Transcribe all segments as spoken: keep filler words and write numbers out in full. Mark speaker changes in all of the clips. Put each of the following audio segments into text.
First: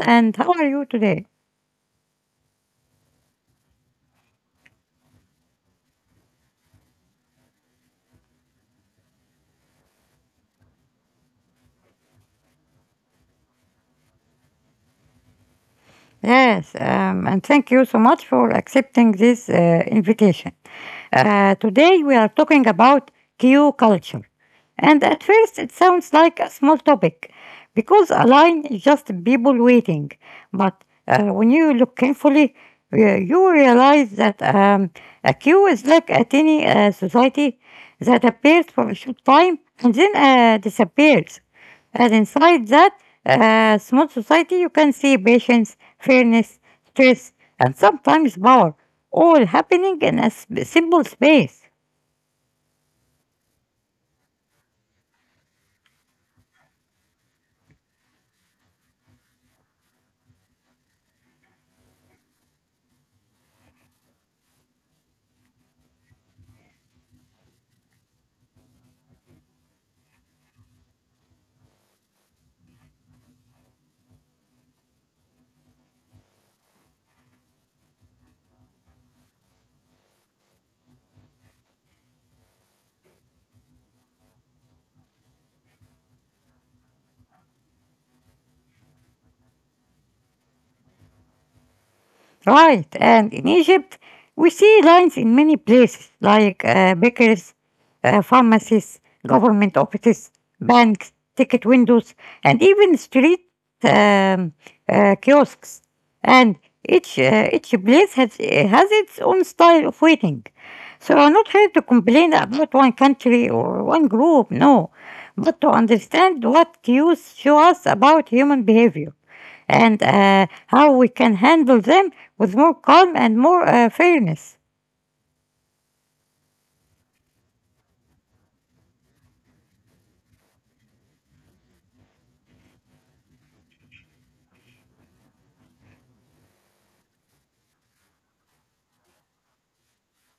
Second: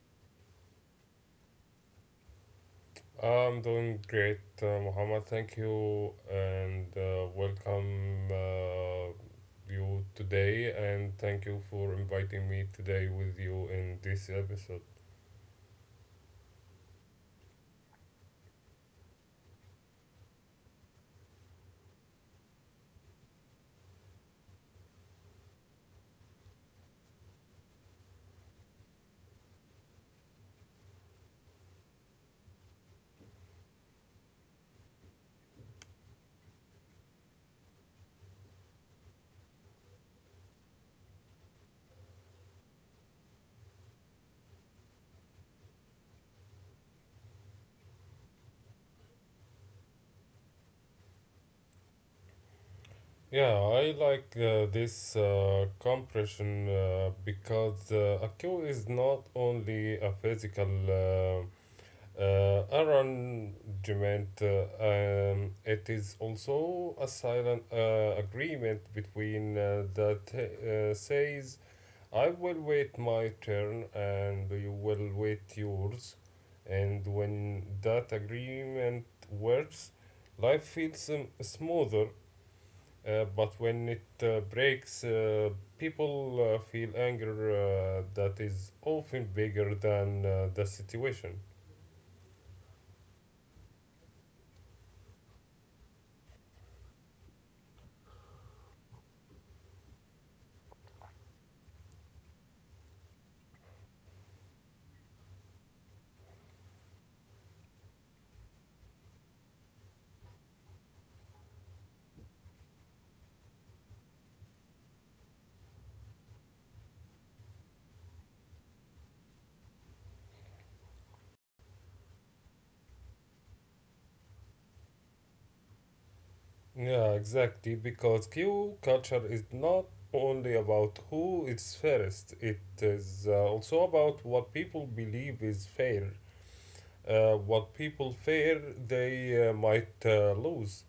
Speaker 1: and how are you today?
Speaker 2: I'm doing great, uh, Muhammad. Thank you and uh, welcome uh, you today. And thank you for inviting me today with you in this episode.
Speaker 1: Yes, um, and thank you so much for accepting this uh, invitation. Uh, today we are talking about Q culture. And at first, it sounds like a small topic because a line is just people waiting. But uh, when you look carefully, uh, you realize that um, a queue is like a tiny uh, society that appears for a short time and then uh, disappears. And inside that uh, small society, you can see patience, fairness, stress, and sometimes power, all happening in a s- simple space.
Speaker 2: Yeah, I like uh, this uh, compression uh, because uh, a cue is not only a physical uh, uh, arrangement, uh, um, it is also a silent uh, agreement between uh, that uh, says I will wait my turn and you will wait yours. And when that agreement works, life feels um, smoother. Uh, but when it uh, breaks, uh, people uh, feel anger uh, that is often bigger than uh, the situation.
Speaker 1: Right, and in Egypt, we see lines in many places like uh, bakeries, uh, pharmacies, government offices, banks, ticket windows, and even street um, uh, kiosks. And each uh, each place has has its own style of waiting. So I'm not here to complain about one country or one group, no, but to understand what cues show us about human behavior and uh, how we can handle them with more calm and more uh, fairness.
Speaker 2: Yeah, exactly. Because Q culture is not only about who is fairest, it is uh, also about what people believe is fair. Uh, what people fear they uh, might uh, lose,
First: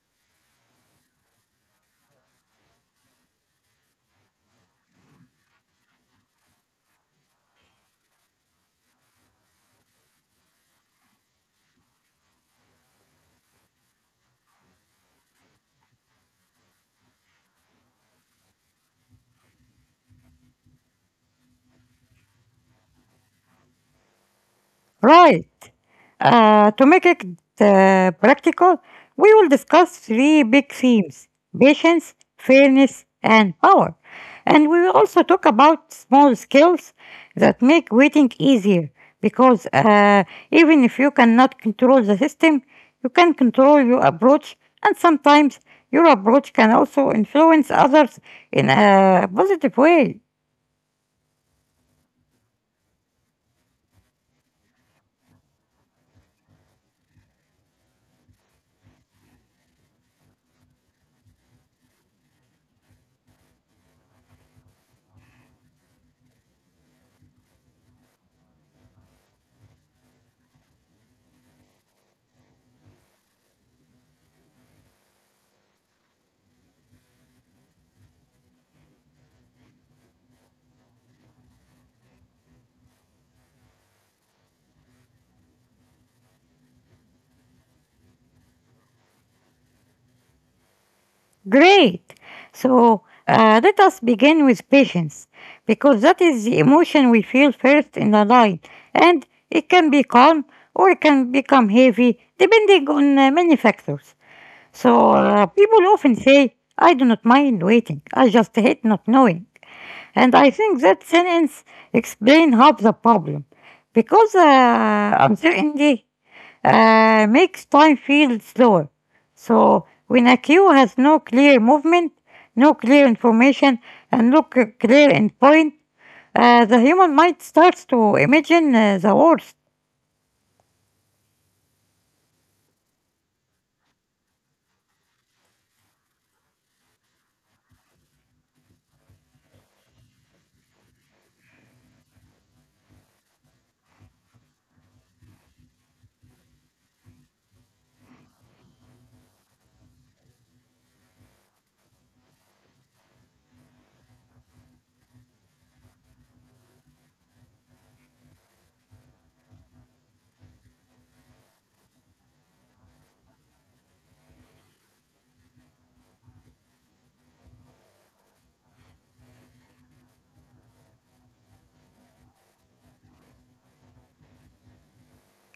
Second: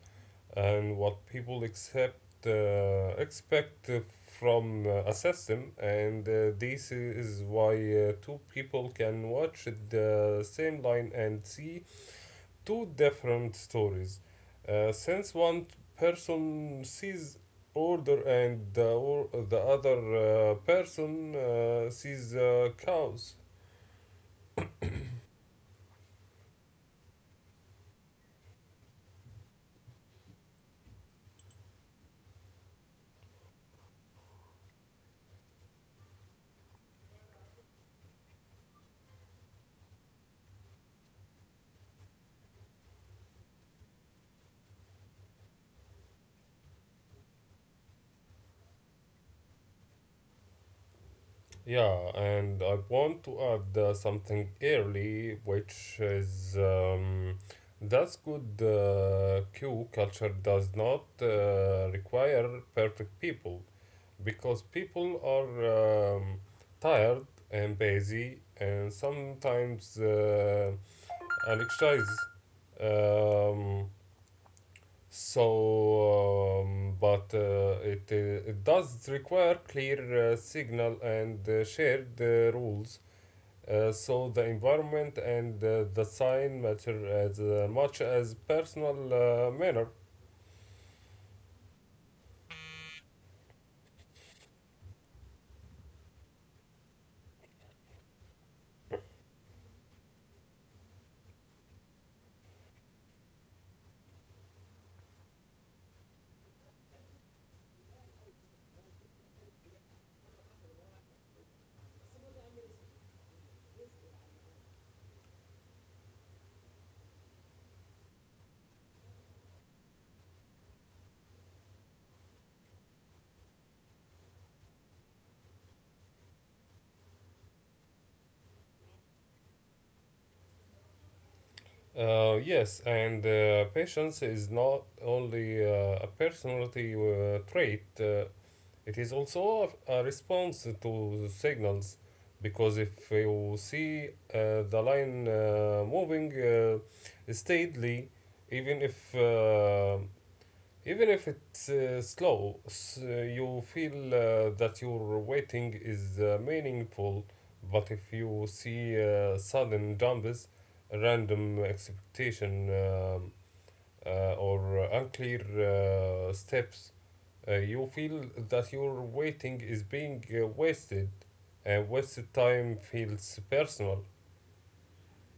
Speaker 2: and what people accept, uh, expect uh, from uh, a system, and uh, this is why uh, two people can watch the same line and see two different stories. Uh, since one person sees order and the, or the other uh, person uh, sees uh, chaos.
Speaker 1: Right. Uh, to make it uh, practical, we will discuss three big themes: patience, fairness, and power. And we will also talk about small skills that make waiting easier because uh, even if you cannot control the system, you can control your approach, and sometimes your approach can also influence others in a positive way.
Speaker 2: Yeah, and I want to add uh, something early, which is um, that's good. Uh, Q culture does not uh, require perfect people because people are um, tired and busy and sometimes uh, anxious. Um, so, um, but uh, it, uh, it does require clear uh, signal and uh, shared uh, rules uh, so the environment and uh, the sign matter as uh, much as personal uh, manner.
Speaker 1: Great. So uh, let us begin with patience, because that is the emotion we feel first in the line, and it can be calm or it can become heavy depending on uh, many factors. So uh, people often say, I do not mind waiting, I just hate not knowing. And I think that sentence explains half the problem, because uh, uncertainty uh, makes time feel slower. So when a queue has no clear movement, no clear information, and no c- clear endpoint, uh, the human mind starts to imagine uh, the worst.
Speaker 2: Uh, yes, and uh, patience is not only uh, a personality uh, trait, uh, it is also a, a response to signals. Because if you see uh, the line uh, moving uh, steadily, even if uh, even if it's uh, slow, s- uh, you feel uh, that your waiting is uh, meaningful. But if you see uh, sudden jumps, random expectation, um, uh, or unclear uh, steps, uh, you feel that your waiting is being uh, wasted. Uh, wasted time feels personal.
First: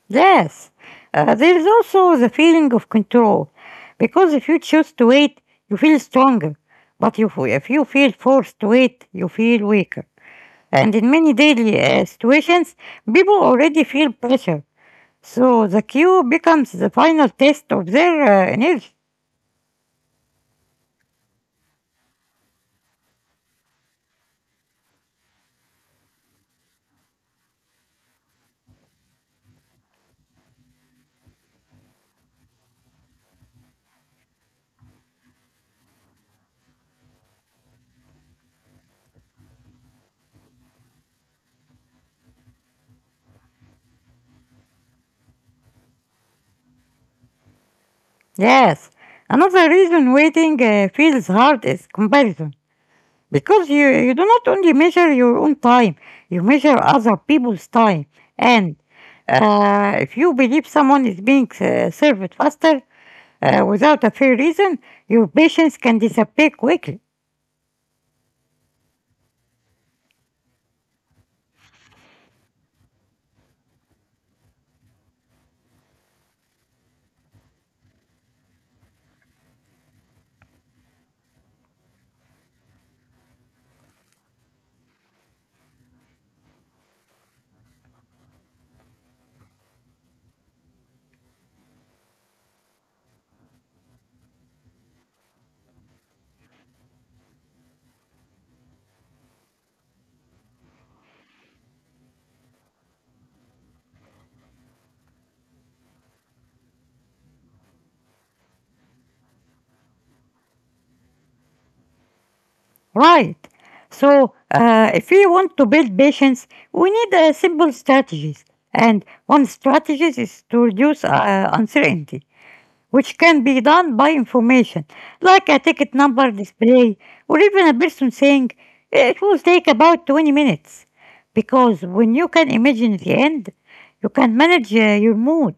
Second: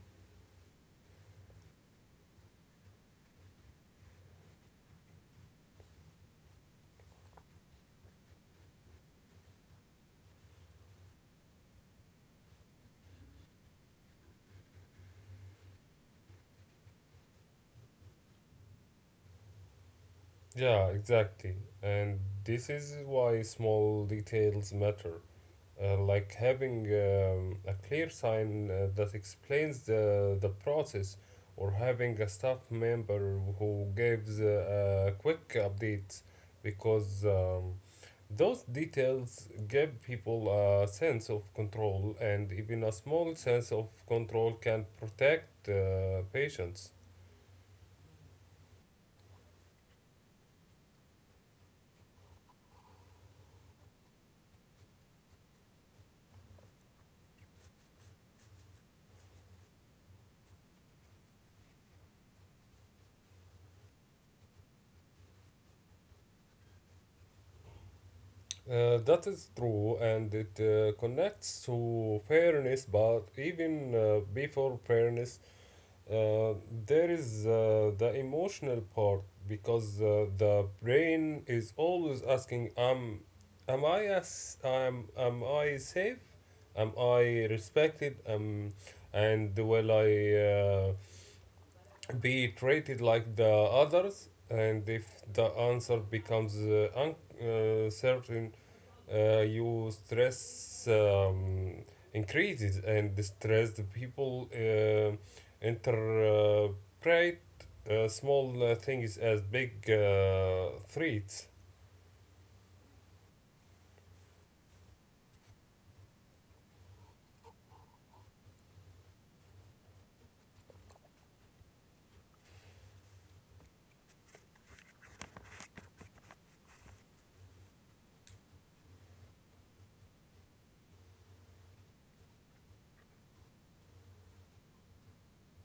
Speaker 1: Yes, uh, there is also the feeling of control, because if you choose to wait, you feel stronger. But if, if you feel forced to wait, you feel weaker. And in many daily uh, situations, people already feel pressure, so the queue becomes the final test of their uh, energy.
Speaker 2: Yeah, exactly. And this is why small details matter uh, like having um, a clear sign uh, that explains the, the process or having a staff member who gives uh, a quick update because um, those details give people a sense of control and even a small sense of control can protect uh, patients.
Speaker 1: Yes. Another reason waiting uh, feels hard is comparison. Because you, you do not only measure your own time, you measure other people's time. And uh, if you believe someone is being uh, served faster uh, without a fair reason, your patience can disappear quickly.
Speaker 2: Uh, that is true, and it uh, connects to fairness. But even uh, before fairness, Uh, there is uh, the emotional part because uh, the brain is always asking, "Am, am I as, am, am I safe? Am I respected? Um, and will I uh, be treated like the others?" And if the answer becomes uh, uncertain, uh, certain, uh, you stress um, increases and distress the people uh, interpret uh, small uh, things as big uh, threats.
Speaker 1: Right. So, uh, if we want to build patience, we need uh, simple strategies. And one strategy is to reduce uh, uncertainty, which can be done by information, like a ticket number display, or even a person saying it will take about twenty minutes. Because when you can imagine the end, you can manage uh, your mood.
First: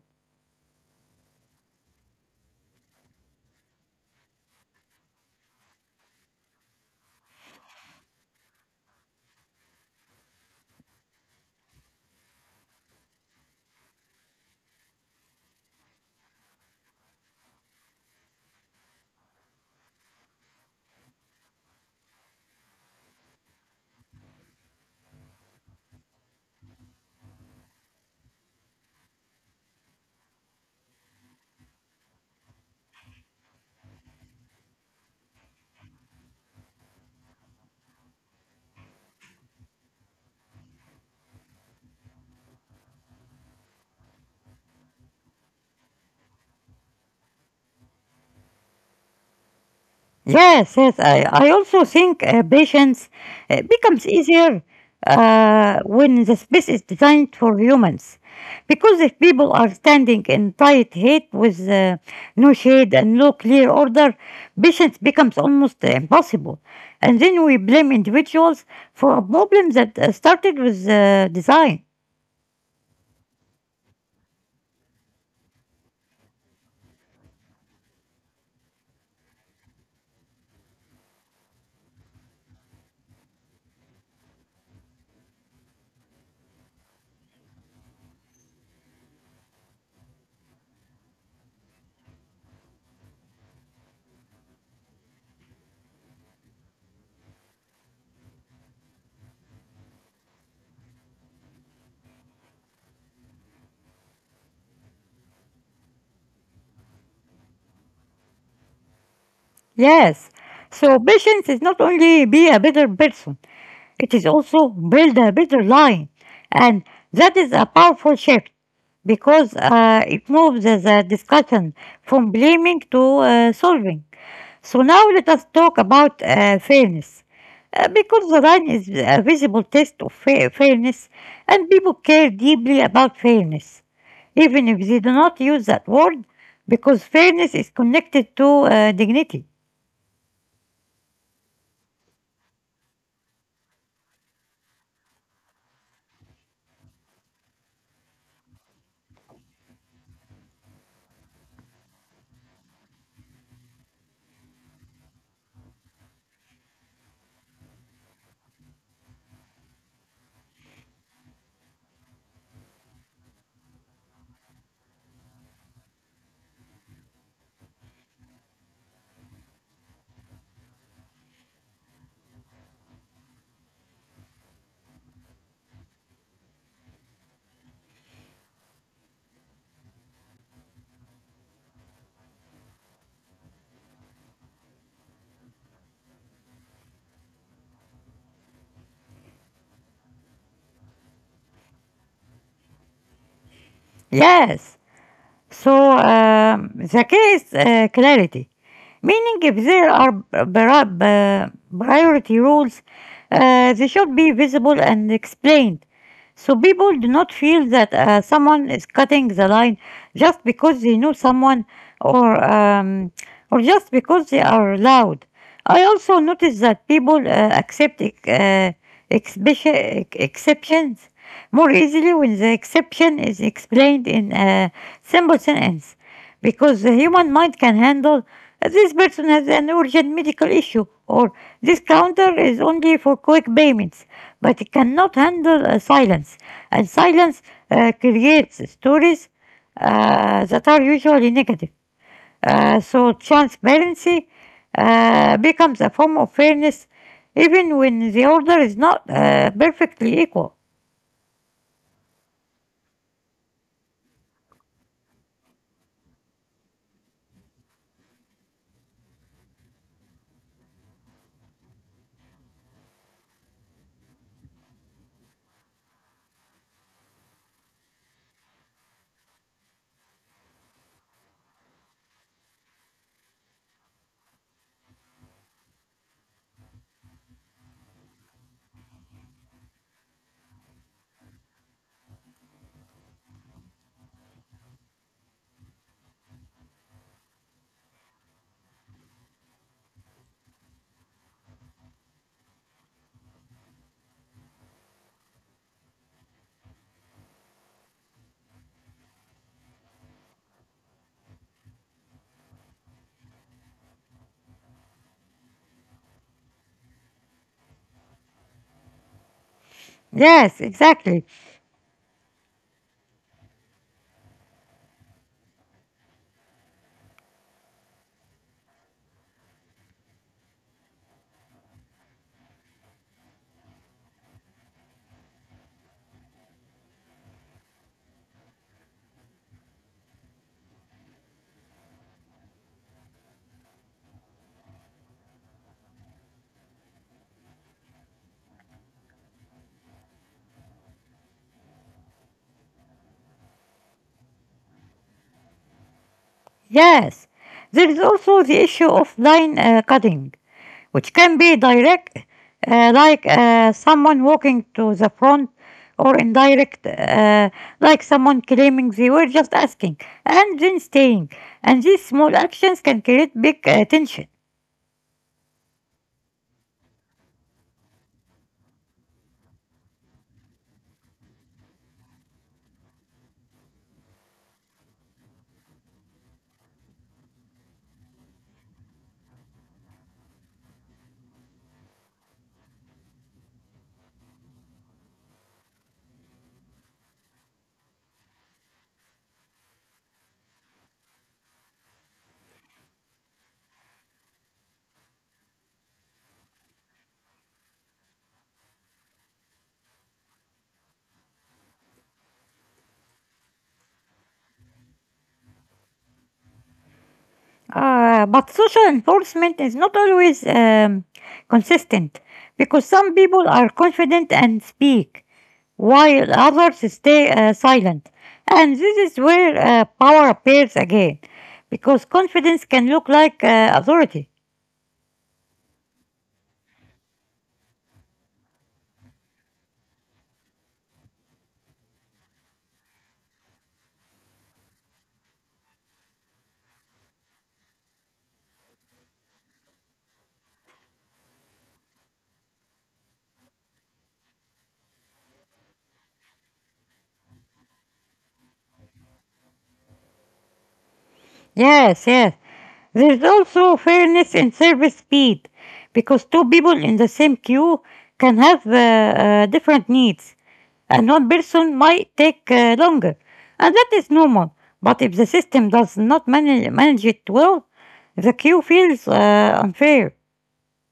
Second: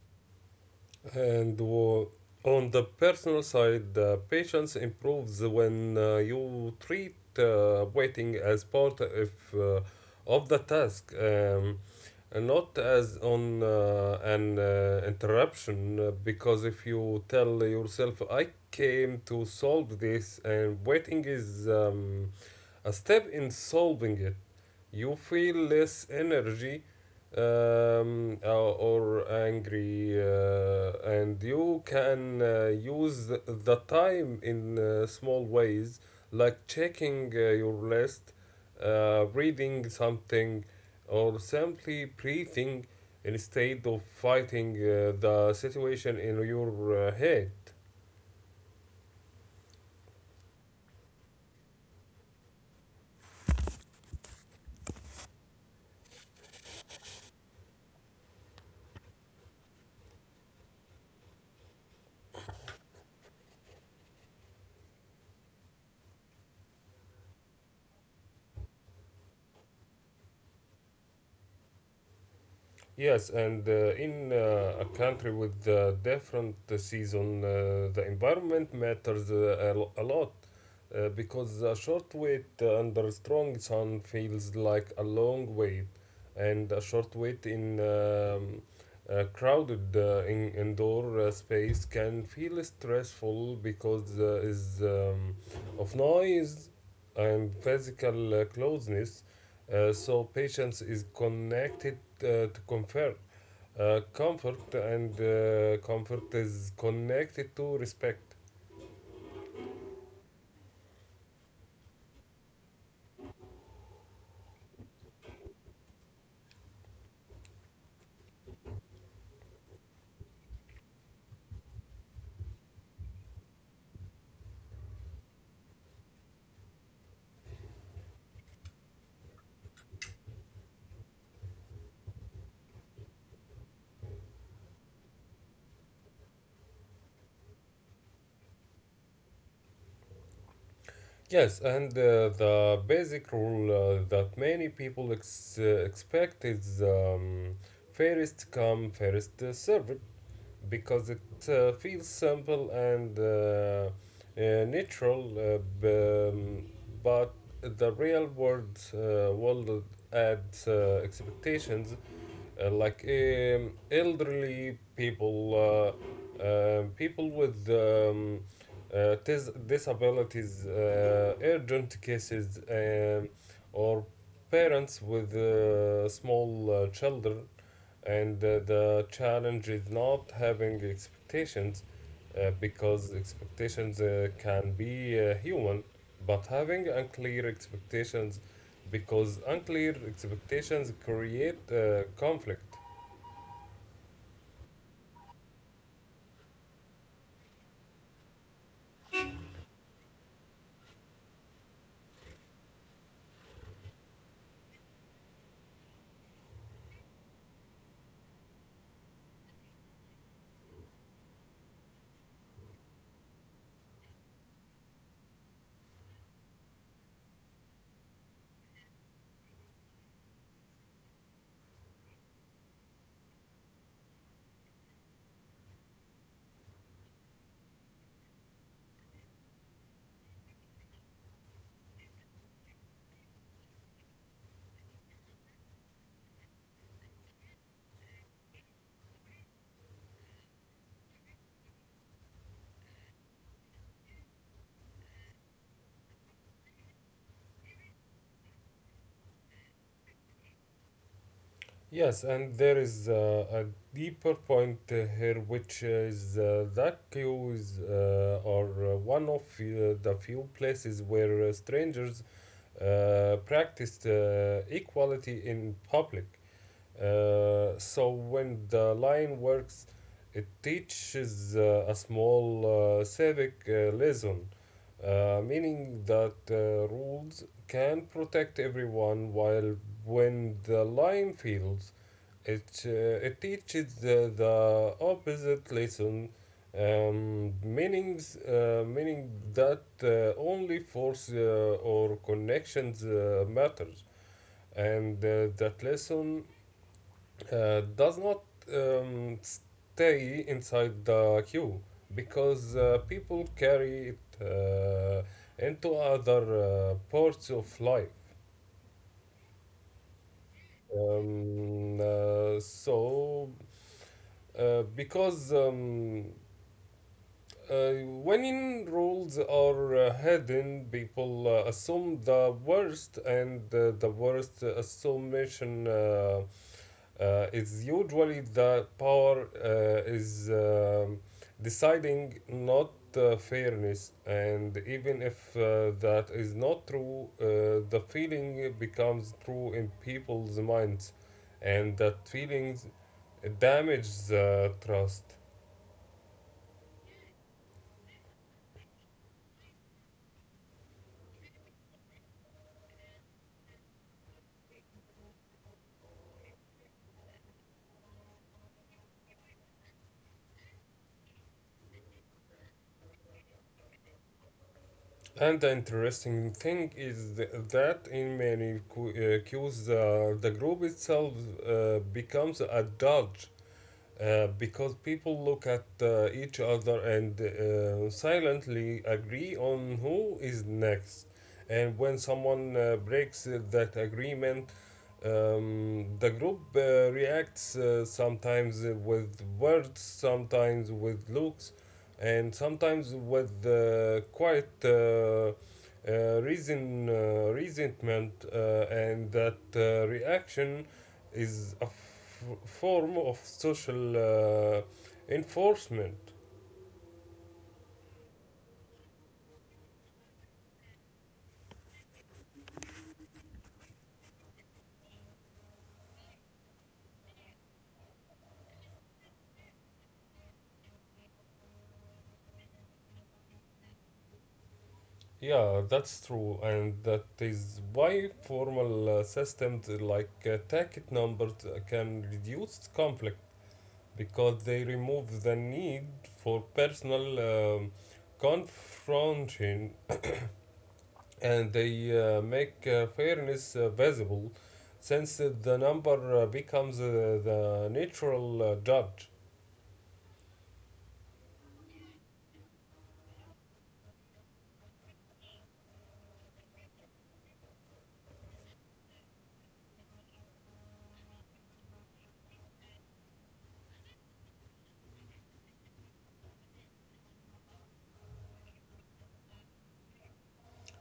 Speaker 2: And wo- on the personal side, uh, patience improves when uh, you treat uh, waiting as part of, uh, of the task, um, and not as on uh, an uh, interruption. uh, Because if you tell yourself, "I came to solve this," and waiting is um, a step in solving it, you feel less energy um, uh, or angry, uh, and you can uh, use th- the time in uh, small ways, like checking uh, your list, uh, reading something, or simply breathing instead of fighting uh, the situation in your uh, head.
Speaker 1: Yes, yes. I, I also think uh, patience uh, becomes easier uh, when the space is designed for humans. Because if people are standing in tight heat with uh, no shade and no clear order, patience becomes almost impossible. And then we blame individuals for a problem that uh, started with uh, design.
Speaker 2: Yes, and uh, in uh, a country with uh, different season, uh, the environment matters uh, a lo- a lot uh, because a short wait under strong sun feels like a long wait, and a short wait in um, a crowded uh, in indoor uh, space can feel stressful because uh, is um, of noise and physical uh, closeness. Uh, so patience is connected uh, to comfort. Uh, comfort and uh, Comfort is connected to respect.
Speaker 1: Yes. So patience is not only be a better person. It is also build a better line, and that is a powerful shift because uh, it moves the discussion from blaming to uh, solving. So now let us talk about uh, fairness. Uh, because the line is a visible test of fa- fairness, and people care deeply about fairness, even if they do not use that word, because fairness is connected to uh, dignity.
Speaker 2: Yes, and uh, the basic rule uh, that many people ex- uh, expect is um, first come, first uh, served because it uh, feels simple and uh, uh, natural, uh, b- um, but the real world uh, world adds uh, expectations uh, like um, elderly people, uh, uh, people with um, uh, dis- disabilities, uh, urgent cases, um, or parents with uh, small uh, children. And uh, the challenge is not having expectations uh, because expectations uh, can be uh, human, but having unclear expectations because unclear expectations create uh, conflict.
Speaker 1: Yes. So um, the case uh, clarity, meaning if there are pri- uh, priority rules, uh, they should be visible and explained. So people do not feel that uh, someone is cutting the line just because they know someone, or um, or just because they are loud. I also notice that people uh, accept uh, expe- exceptions more easily when the exception is explained in a symbols and ends. Because the human mind can handle uh, this person has an urgent medical issue, or this counter is only for quick payments. But it cannot handle uh, silence. And silence uh, creates stories uh, that are usually negative. Uh, so transparency uh, becomes a form of fairness even when the order is not uh, perfectly equal.
Speaker 2: Yes, and there is uh, a deeper point uh, here, which is uh, that queues uh, are uh, one of uh, the few places where uh, strangers uh, practiced uh, equality in public. Uh, so when the line works, it teaches uh, a small uh, civic uh, lesson, uh, meaning that uh, rules can protect everyone, while when the line fails, it, uh, it teaches the, the opposite lesson, um, meanings, uh, meaning that uh, only force uh, or connections uh, matters, and uh, that lesson uh, does not um, stay inside the queue because uh, people carry it uh, into other uh, parts of life.
Speaker 1: Yes, exactly.
Speaker 2: Um, uh, so, uh, because um, Uh, when in rules are uh, hidden, people uh, assume the worst, and uh, the worst assumption uh, uh, is usually the power uh, is um deciding not uh, fairness. And even if uh, that is not true, uh, the feeling becomes true in people's minds, and that feeling damages uh, trust.
Speaker 1: Yes, there is also the issue of line uh, cutting, which can be direct, uh, like uh, someone walking to the front, or indirect, uh, like someone claiming they were just asking and then staying. And these small actions can create big uh, tension.
Speaker 2: And the interesting thing is th- that in many cu- uh, cues, the, the group itself uh, becomes a dodge uh, because people look at uh, each other and uh, silently agree on who is next. And when someone uh, breaks uh, that agreement, um, the group uh, reacts uh, sometimes uh, with words, sometimes with looks, and sometimes with uh, quite uh, uh, reason, uh, resentment, uh, and that uh, reaction is a form of social uh, enforcement.
Speaker 1: Uh, but social enforcement is not always um, consistent because some people are confident and speak, while others stay uh, silent. And this is where uh, power appears again, because confidence can look like uh, authority.
Speaker 2: Yeah, that's true, and that is why formal uh, systems like uh, ticket numbers can reduce conflict because they remove the need for personal um, confrontation and they uh, make uh, fairness uh, visible since uh, the number uh, becomes uh, the natural uh, judge.
Speaker 1: Yes, yes. There's also fairness in service speed, because two people in the same queue can have uh, uh, different needs, and one person might take uh, longer, and that is normal. But if the system does not manage, manage it well, the queue feels uh, unfair.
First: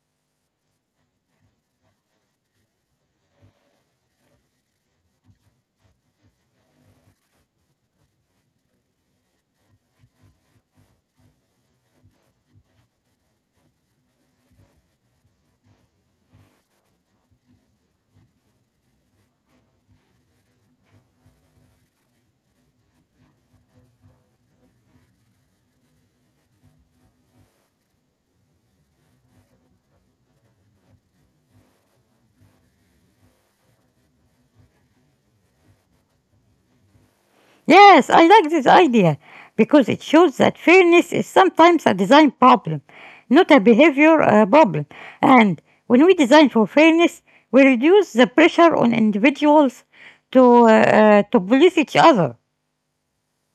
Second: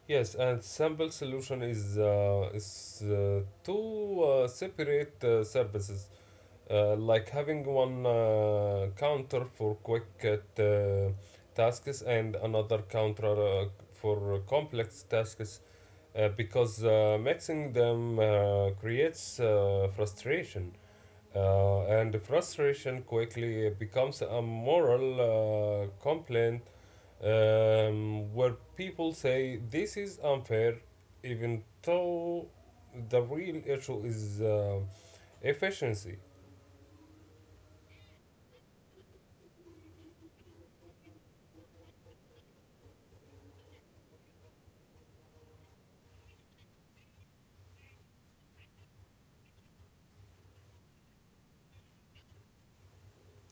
Speaker 2: Yes, and sample solution is uh, is uh, two uh, separate uh, services, uh, like having one uh, counter for quick uh, tasks and another counter uh, for complex tasks, uh, because uh, mixing them uh, creates uh, frustration, uh, and frustration quickly becomes a moral uh, complaint um, where people say this is unfair, even though the real issue is uh, efficiency.
Speaker 1: Yes, I like this idea because it shows that fairness is sometimes a design problem, not a behavior uh, problem. And when we design for fairness, we reduce the pressure on individuals to uh, uh, to police each other.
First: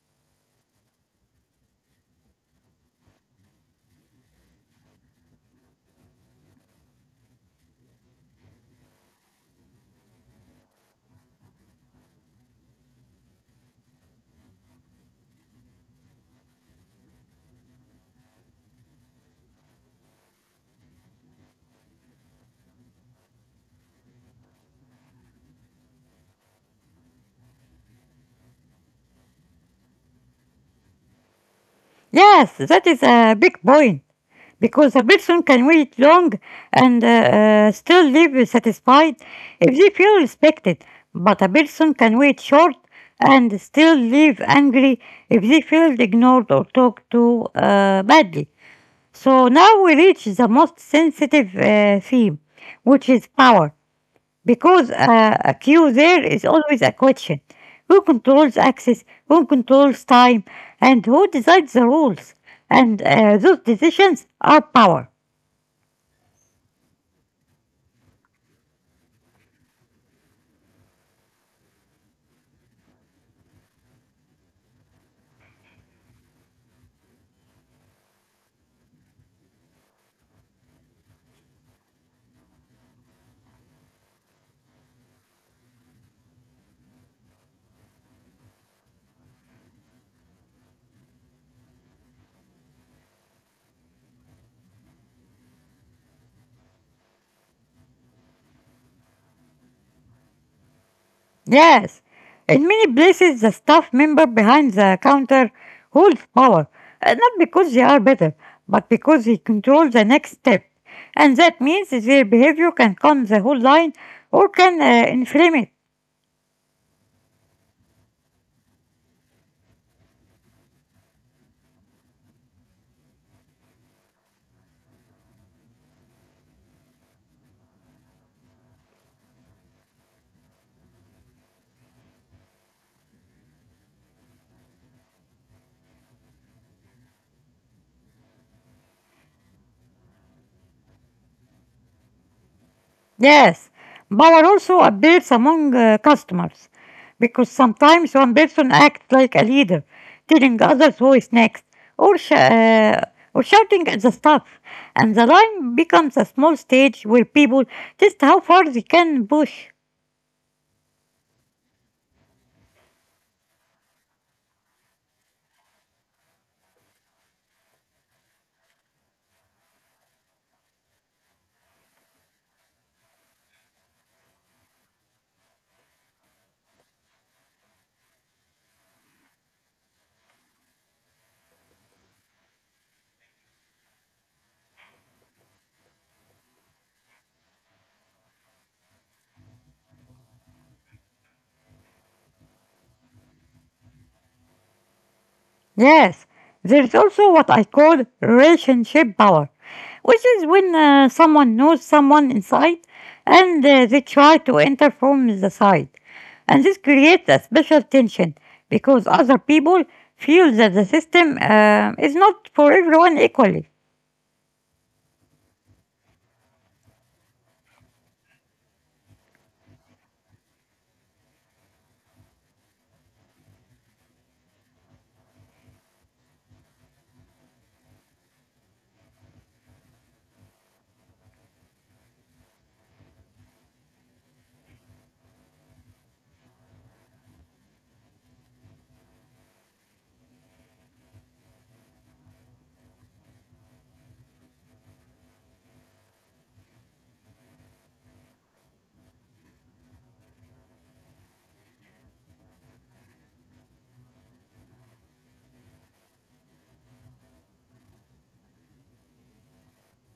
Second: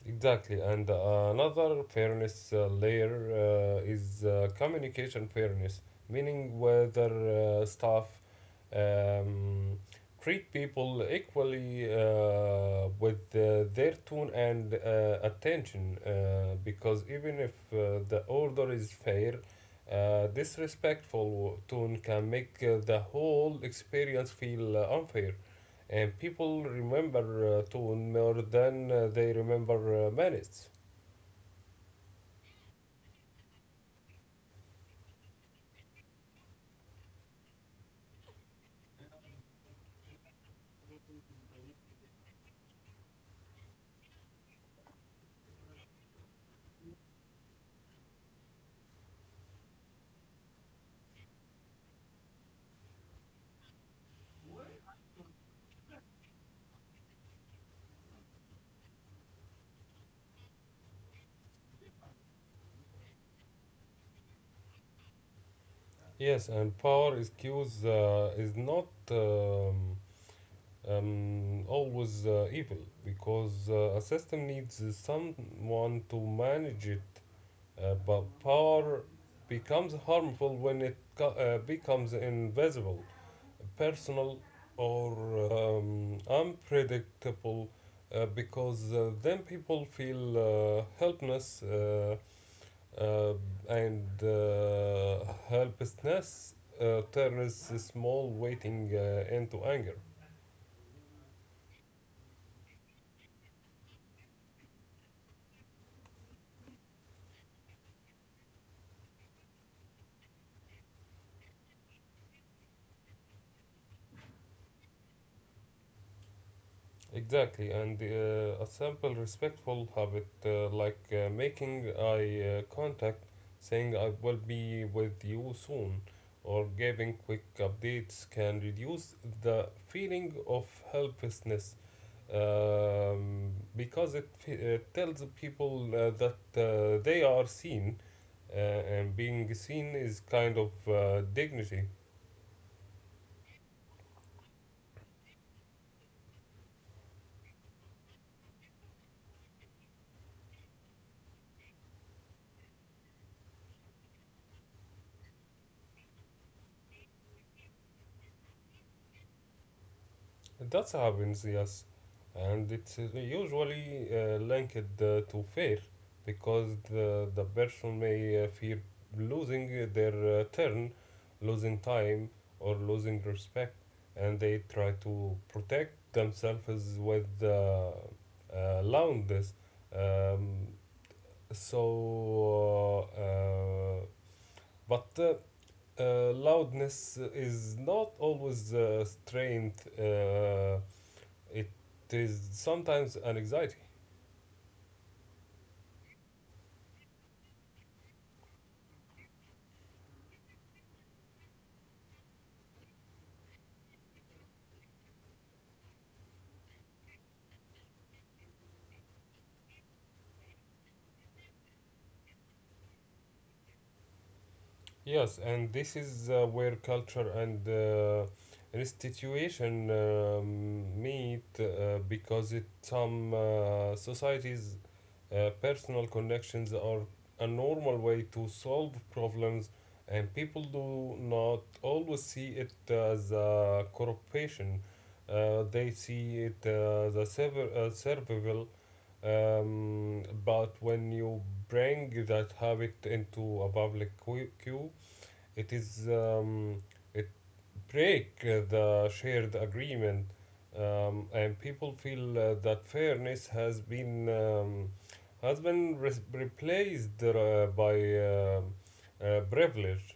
Speaker 2: Exactly, and uh, another fairness uh, layer uh, is uh, communication fairness, meaning whether uh, staff um, treat people equally uh, with uh, their tone and uh, attention. Uh, because even if uh, the order is fair, uh, disrespectful tone can make uh, the whole experience feel uh, unfair. And people remember uh, tone more than uh, they remember uh, minutes.
Speaker 1: Yes, that is a big point. Because a person can wait long and uh, uh, still live satisfied if they feel respected, but a person can wait short and still live angry if they feel ignored or talked to uh, badly. So now we reach the most sensitive uh, theme, which is power, because uh, a cue, there is always a question. Who controls access? Who controls time? And who decides the rules? And uh, those decisions are power.
Speaker 2: Yes, and power is cues uh, is not um, um, always uh, evil because uh, a system needs someone to manage it, uh, but power becomes harmful when it co- uh, becomes invisible, personal, or um, unpredictable uh, because uh, then people feel uh, helpless uh, uh, and uh, helplessness uh, turns a small waiting uh, into anger.
Speaker 1: Yes, in many places, the staff member behind the counter holds power, uh, not because they are better, but because he controls the next step. And that means that their behavior can calm the whole line or can uh, inflame it.
Speaker 2: Exactly, and uh, a simple, respectful habit uh, like uh, making eye uh, contact, saying I will be with you soon, or giving quick updates can reduce the feeling of helplessness um, because it, fe- it tells people uh, that uh, they are seen, uh, and being seen is kind of uh, dignity.
Speaker 1: Yes, power also appears among uh, customers because sometimes one person acts like a leader, telling others who is next, or sh- uh, or shouting at the staff, and the line becomes a small stage where people test how far they can push.
Speaker 2: That happens, yes, and it's uh, usually uh, linked uh, to fear because the, the person may uh, fear losing their uh, turn, losing time, or losing respect, and they try to protect themselves with uh, uh, loudness. Um, so, uh, but uh, uh, Loudness is not always uh, strength. Uh, it is sometimes an anxiety.
Speaker 1: Yes, there's also what I call relationship power, which is when uh, someone knows someone inside and uh, they try to enter from the side. And this creates a special tension because other people feel that the system uh, is not for everyone equally.
Speaker 2: Yes, and this is uh, where culture and uh, restitution um, meet uh, because it some uh, societies uh, personal connections are a normal way to solve problems and people do not always see it as a corruption. Uh, they see it as a sever- uh, survival. Um, but when you bring that habit into a public que- queue, it is um, it break the shared agreement, um, and people feel uh, that fairness has been um, has been re- replaced uh, by um uh, privilege.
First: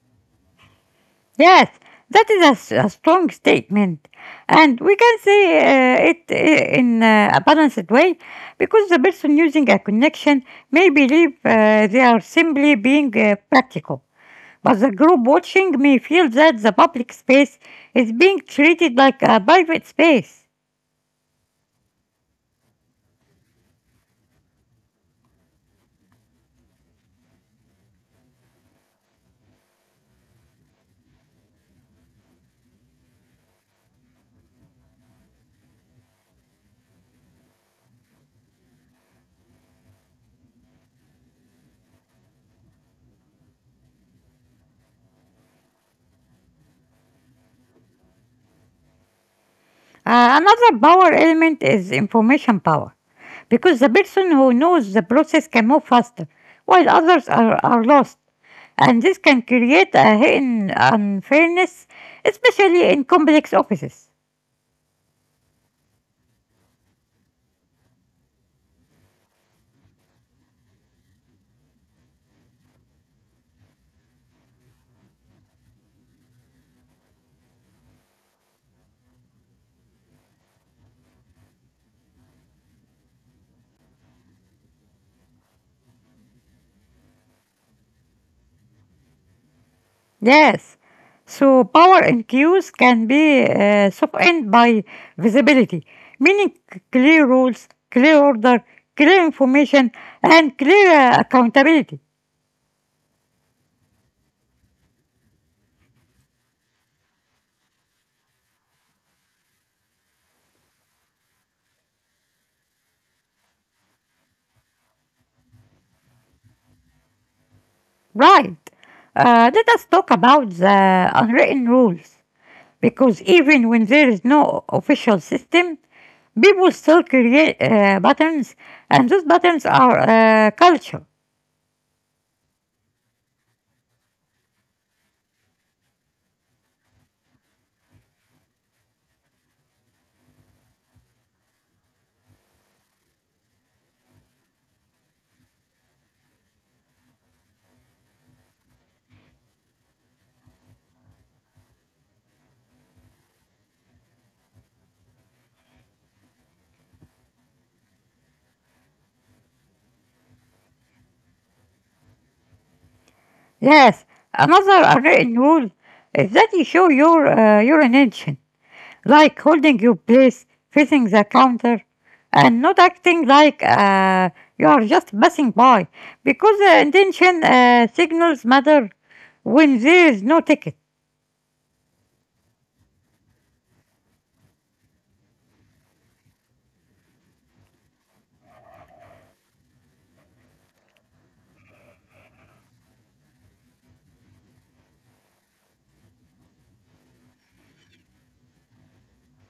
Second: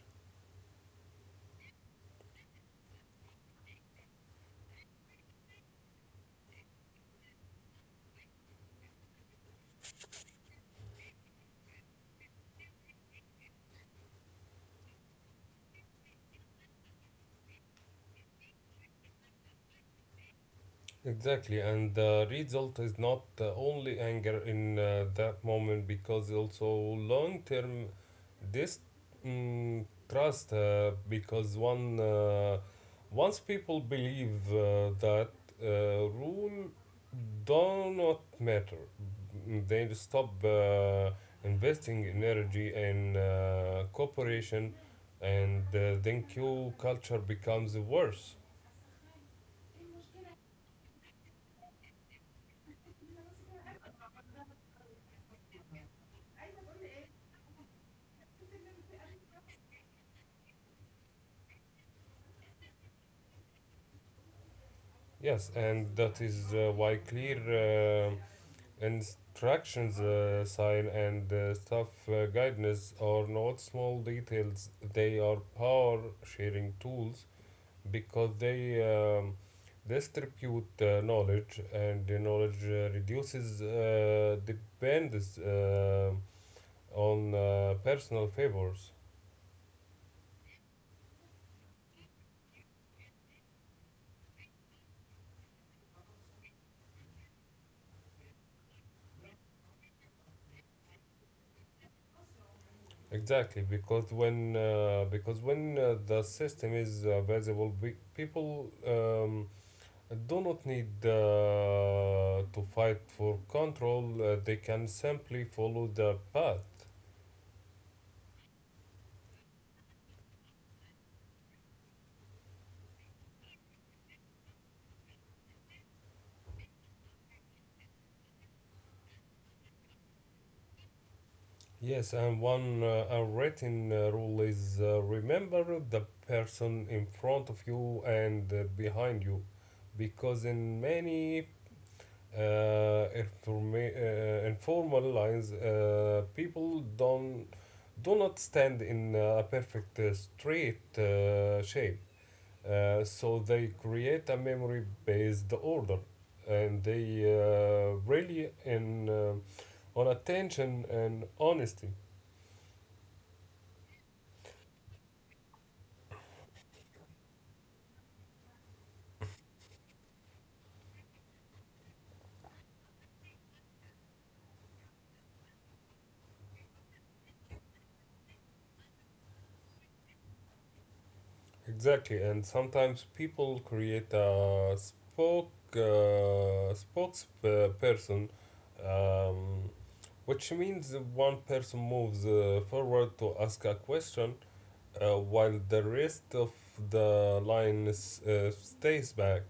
Speaker 1: Yes, that is a, s- a strong statement, and we can say uh, it i- in uh, a balanced way because the person using a connection may believe uh, they are simply being uh, practical, but the group watching may feel that the public space is being treated like a private space.
Speaker 2: Exactly, and the result is not uh, only anger in uh, that moment because also long term this mm, trust uh, because one uh, once people believe uh, that uh, rule do not matter, Mm, they stop uh, investing in energy in uh, cooperation, and uh, then Q culture becomes worse.
Speaker 1: Uh, another power element is information power, because the person who knows the process can move faster, while others are, are lost. And this can create a hidden unfairness, especially in complex offices.
Speaker 2: Yes, and that is uh, why clear uh, instructions, uh, sign, and uh, staff uh, guidance are not small details. They are power sharing tools because they um, distribute uh, knowledge, and the knowledge uh, reduces uh, dependence uh, on uh, personal favors.
Speaker 1: Yes, so power in queues can be uh, softened by visibility, meaning c- clear rules, clear order, clear information, and clear uh, accountability.
Speaker 2: Exactly, because when uh, because when uh, the system is uh, visible, we, people. Um, I do not need uh, to fight for control, uh, they can simply follow the path.
Speaker 1: Right. Uh, let us talk about the unwritten rules. Because even when there is no official system, people still create uh, patterns, and those patterns are uh, culture.
Speaker 2: Yes, and one uh, unwritten uh, rule is uh, remember the person in front of you and uh, behind you, because in many uh, informa- uh, informal lines, uh, people don't do not stand in uh, a perfect uh, straight uh, shape. Uh, so they create a memory based order and they uh, really in um on attention and honesty.
Speaker 1: Yes, another unwritten rule is that you show your uh, your intention, like holding your place, facing the counter, and not acting like uh, you are just passing by, because the intention uh, signals matter when there is no ticket.
Speaker 2: Exactly, and sometimes people create a spoke uh, spokesperson, um, which means one person moves uh, forward to ask a question uh, while the rest of the line s- uh, stays back.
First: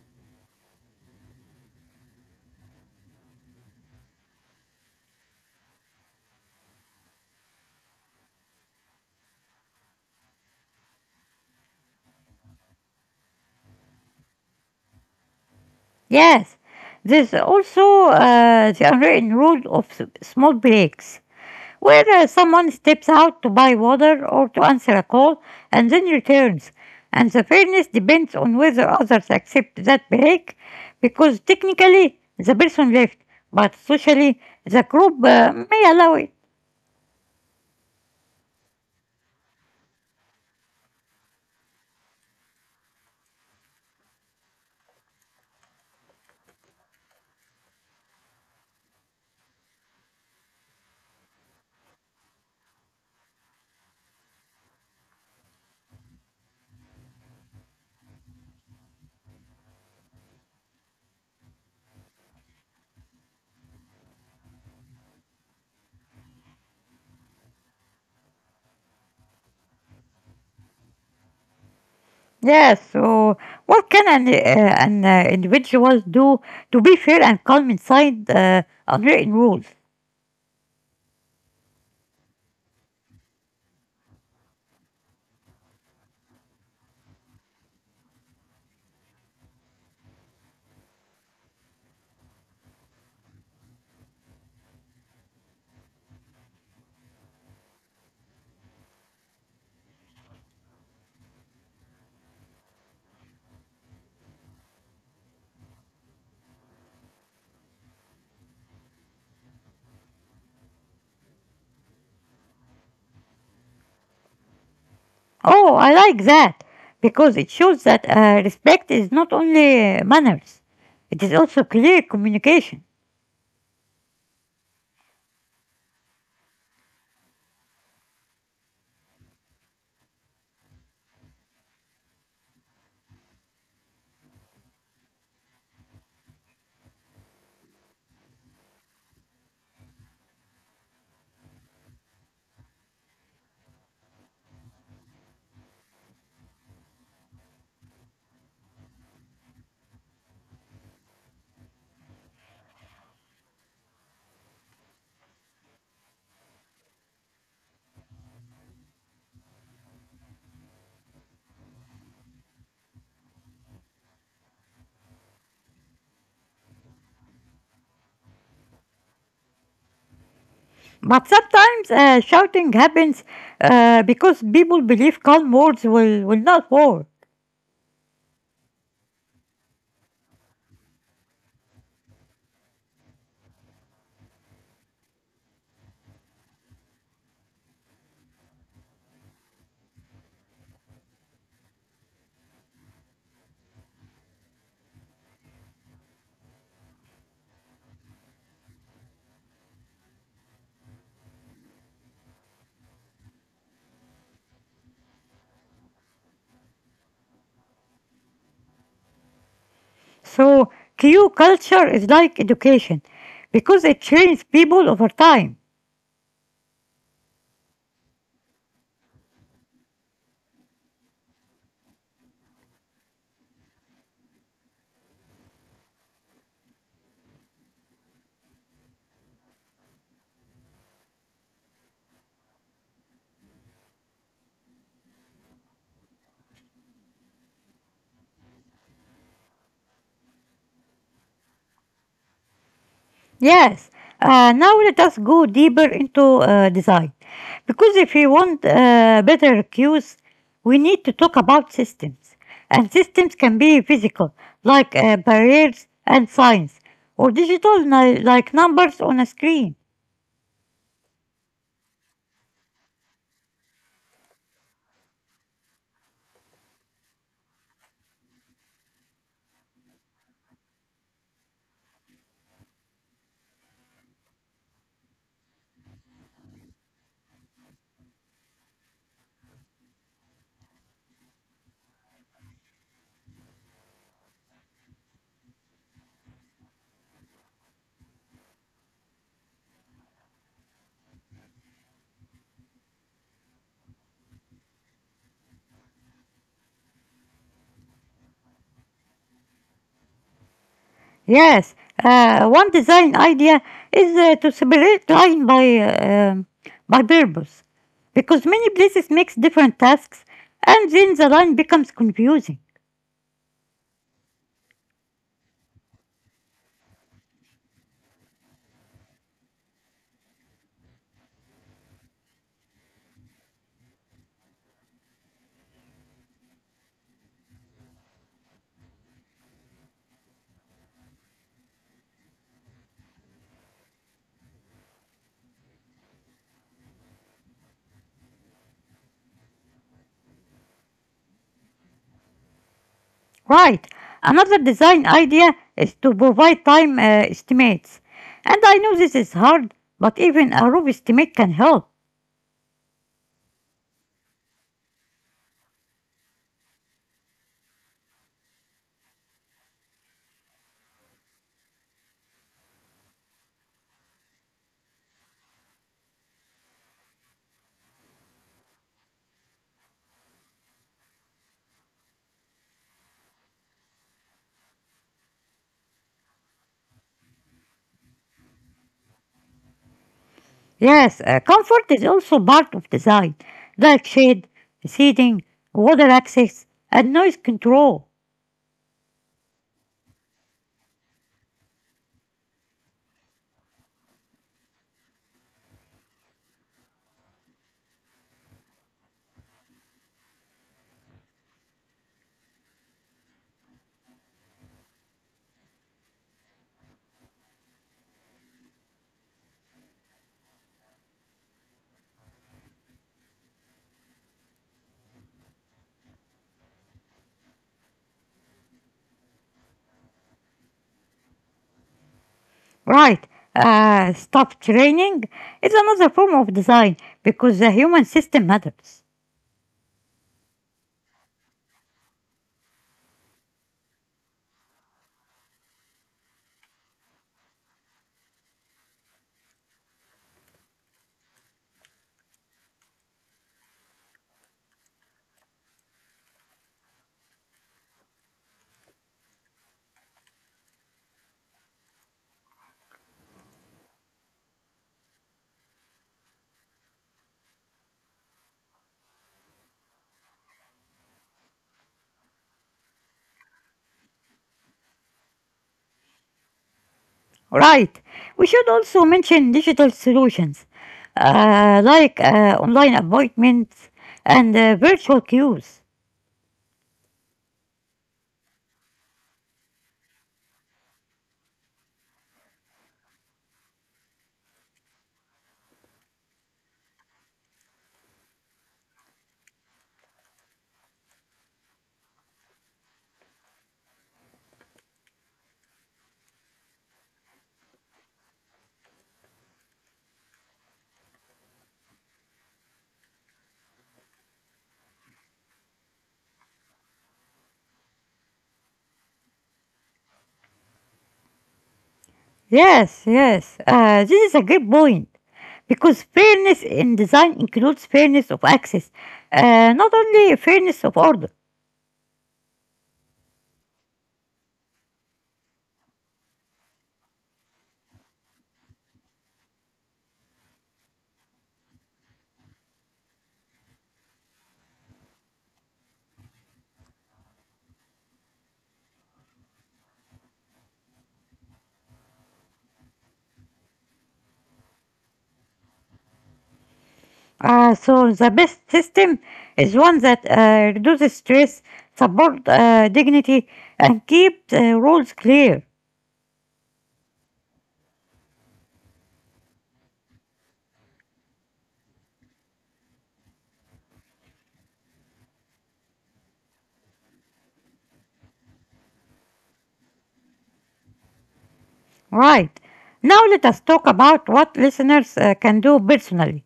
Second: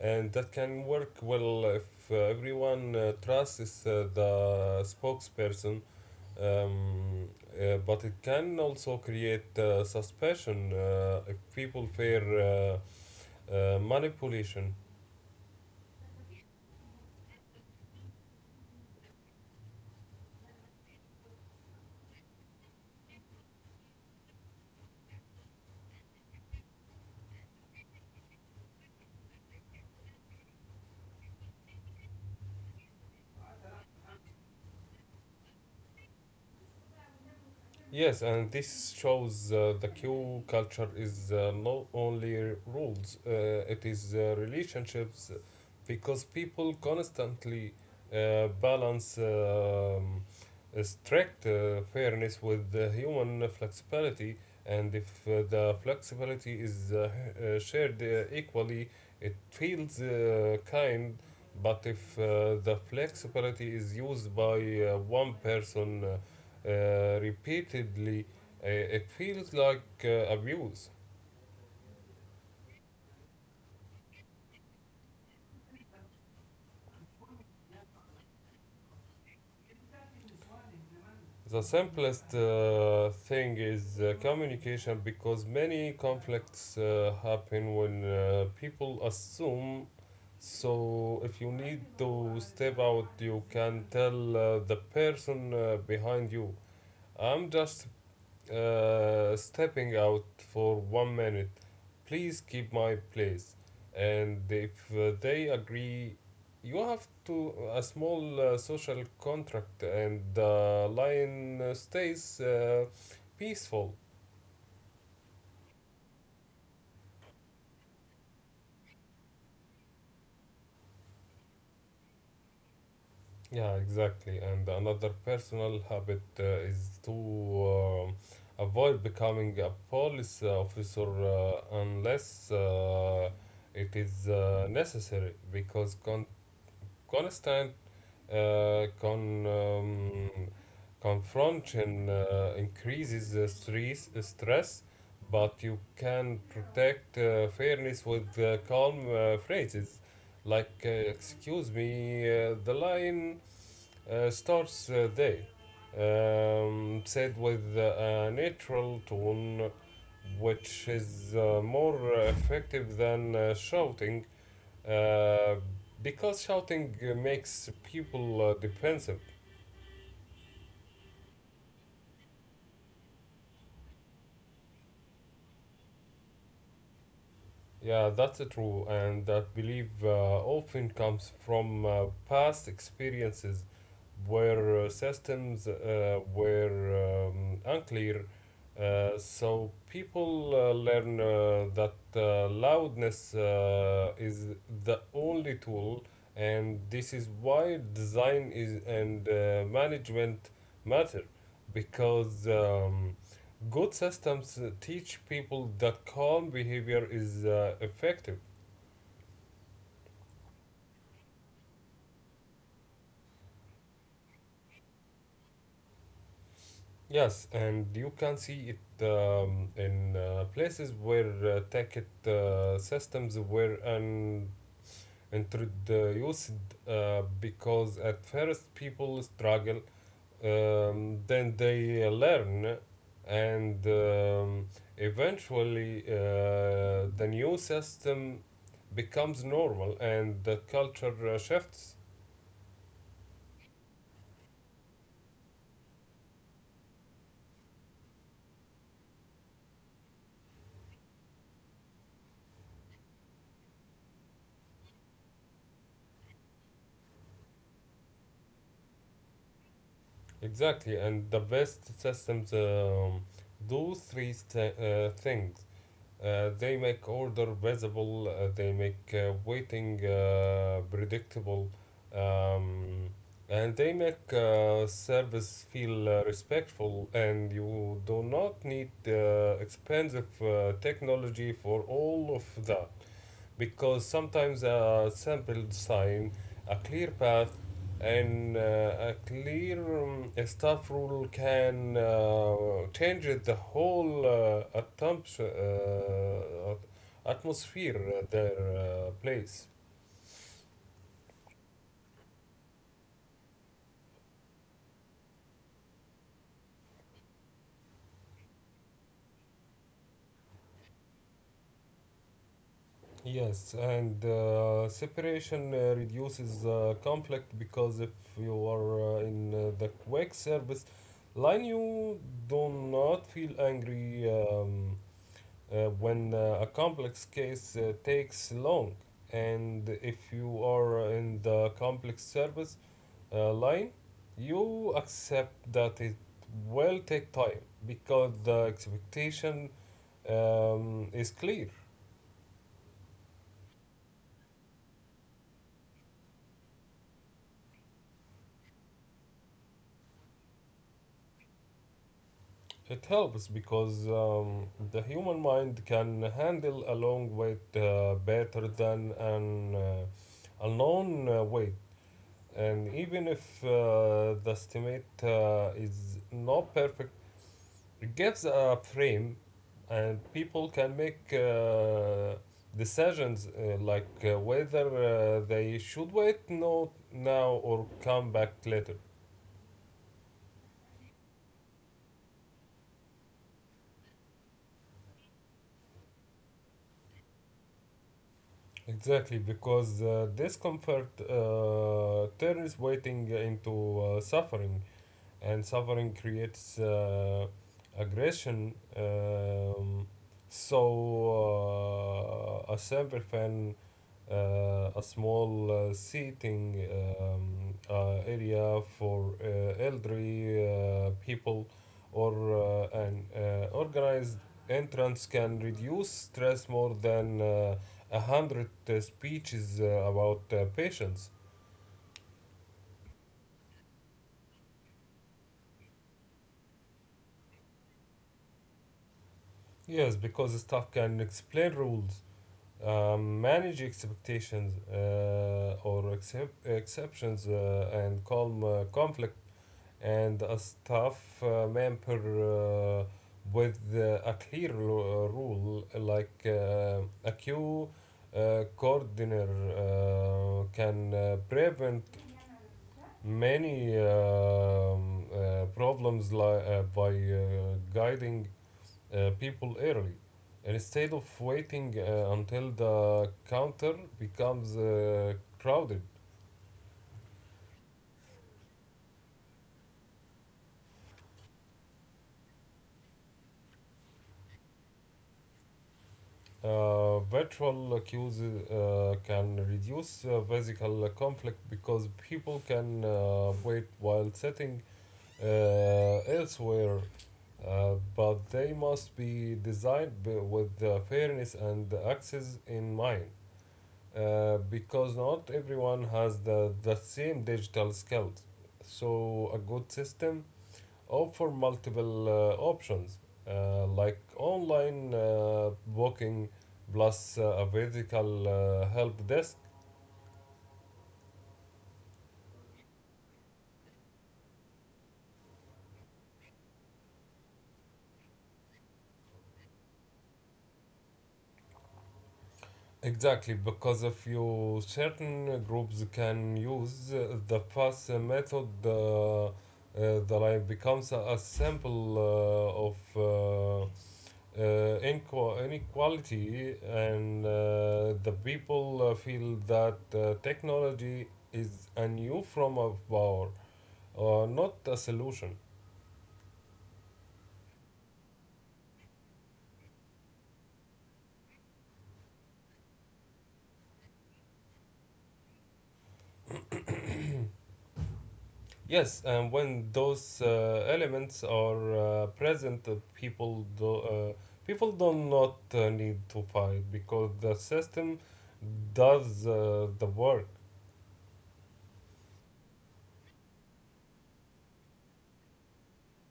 Speaker 2: And that can work well if uh, everyone uh, trusts uh, the spokesperson, um, uh, but it can also create uh, suspicion uh, if people fear uh, uh, manipulation.
Speaker 1: Yes, there's also uh, the unwritten rule of s- small breaks, where uh, someone steps out to buy water or to answer a call and then returns. And the fairness depends on whether others accept that break, because technically the person left, but socially the group uh, may allow it.
Speaker 2: Yes, and this shows uh, the Q culture is uh, not only r- rules, uh, it is uh, relationships, because people constantly uh, balance um, uh, strict uh, fairness with the human flexibility. And if uh, the flexibility is uh, h- uh, shared uh, equally, it feels uh, kind. But if uh, the flexibility is used by uh, one person, uh, uh, repeatedly, uh, it feels like uh, abuse.
Speaker 1: Yes, so what can an, uh, an uh, individual do to be fair and calm inside uh, unwritten rules?
Speaker 2: The simplest uh, thing is uh, communication, because many conflicts uh, happen when uh, people assume. So, if you need to step out, you can tell uh, the person uh, behind you, "I'm just Uh, stepping out for one minute. Please keep my place." And if uh, they agree, you have to a small uh, social contract, and the lion uh, stays uh, peaceful.
Speaker 1: Oh, I like that because it shows that uh, respect is not only uh, manners, it is also clear communication.
Speaker 2: Yeah, exactly. And another personal habit uh, is to um avoid becoming a police officer uh, unless uh, it is uh, necessary, because con- constant uh, con, um, confrontation uh, increases the stress, uh, stress, but you can protect uh, fairness with uh, calm uh, phrases like uh, "Excuse me, uh, the line uh, starts uh, there," um, said with uh, a natural tone, which is uh, more effective than uh, shouting, uh, because shouting uh, makes people uh, defensive.
Speaker 1: But sometimes uh, shouting happens uh, because people believe calm words will, will not war.
Speaker 2: Yeah, that's true, and that belief uh, often comes from uh, past experiences where uh, systems uh, were um, unclear. Uh, so people uh, learn uh, that uh, loudness uh, is the only tool, and this is why design is and uh, management matter because. Um, Good systems teach people that calm behavior is uh, effective.
Speaker 1: So, Q culture is like education because it trains people over time.
Speaker 2: Yes, and you can see it um, in uh, places where uh, ticket uh, systems were un- introduced, uh, because at first people struggle, um, then they learn, and um, eventually uh, the new system becomes normal and the culture uh, shifts.
Speaker 1: Yes. Uh, now let us go deeper into uh, design. Because if we want uh, better cues, we need to talk about systems. And systems can be physical, like uh, barriers and signs, or digital, ni- like numbers on a screen.
Speaker 2: Exactly, and the best systems um, do three th- uh, things. Uh, they make order visible, uh, they make uh, waiting uh, predictable, um, and they make uh, service feel uh, respectful. And you do not need uh, expensive uh, technology for all of that, because sometimes a simple sign, a clear path, and uh, a clear um, staff rule can uh, change the whole uh, attempt, uh, atmosphere at their uh, place.
Speaker 1: Yes, uh, one design idea is uh, to separate line by, uh, um, by purpose. Because many places mix different tasks, and then the line becomes confusing.
Speaker 2: Yes, and uh, separation uh, reduces uh, conflict, because if you are uh, in uh, the quick service line, you do not feel angry. Um, uh, when uh, a complex case uh, takes long, and if you are in the complex service uh, line, you accept that it will take time because the expectation um, is clear.
Speaker 1: Right. Another design idea is to provide time uh, estimates. And I know this is hard, but even a rough estimate can help.
Speaker 2: It helps because um, the human mind can handle a long wait uh, better than an uh, a long uh, wait, and even if uh, the estimate uh, is not perfect, it gives a frame, and people can make uh, decisions uh, like uh, whether uh, they should wait no, now or come back later.
Speaker 1: Yes, uh, comfort is also part of design, like shade, seating, water access, and noise control.
Speaker 2: Exactly, because uh, discomfort uh, turns waiting into uh, suffering, and suffering creates uh, aggression. Um, so, uh, a simple fan uh, a small uh, seating um, uh, area for uh, elderly uh, people or uh, an uh, organized entrance can reduce stress more than uh, a hundred uh, speeches uh, about uh, patients.
Speaker 1: Right. Uh, staff training is another form of design because the human system matters.
Speaker 2: Yes, because staff can explain rules, um, manage expectations uh, or excep- exceptions, uh, and calm uh, conflict, and a staff uh, member uh, with uh, a clear lo- rule like uh, a queue uh, coordinator uh, can uh, prevent many um, uh, problems li- uh, by uh, guiding uh, people early instead of waiting uh, until the counter becomes uh, crowded.
Speaker 1: Right. We should also mention digital solutions uh, like uh, online appointments and uh, virtual queues.
Speaker 2: Uh, virtual queues uh, can reduce uh, physical conflict, because people can uh, wait while sitting uh, elsewhere, uh, but they must be designed b- with uh, fairness and access in mind, uh, because not everyone has the, the same digital skills. So, a good system opt for multiple uh, options uh, like online uh, booking plus uh, a vertical uh, help desk.
Speaker 1: Yes, yes. Uh, this is a good point because fairness in design includes fairness of access, uh, not only fairness of order.
Speaker 2: Exactly, because if you certain groups can use uh, the fast method, uh, uh, the line becomes a, a sample uh, of uh, uh, inqu- inequality, and uh, the people uh, feel that uh, technology is a new form of power or not a solution.
Speaker 1: Uh, so the best system is one that uh, reduces stress, support uh, dignity, and keeps uh, rules clear.
Speaker 2: Yes, and when those uh, elements are uh, present, uh, people do uh, people do not uh, need to fight because the system does uh, the work.
Speaker 1: Right. Now let us talk about what listeners uh, can do personally.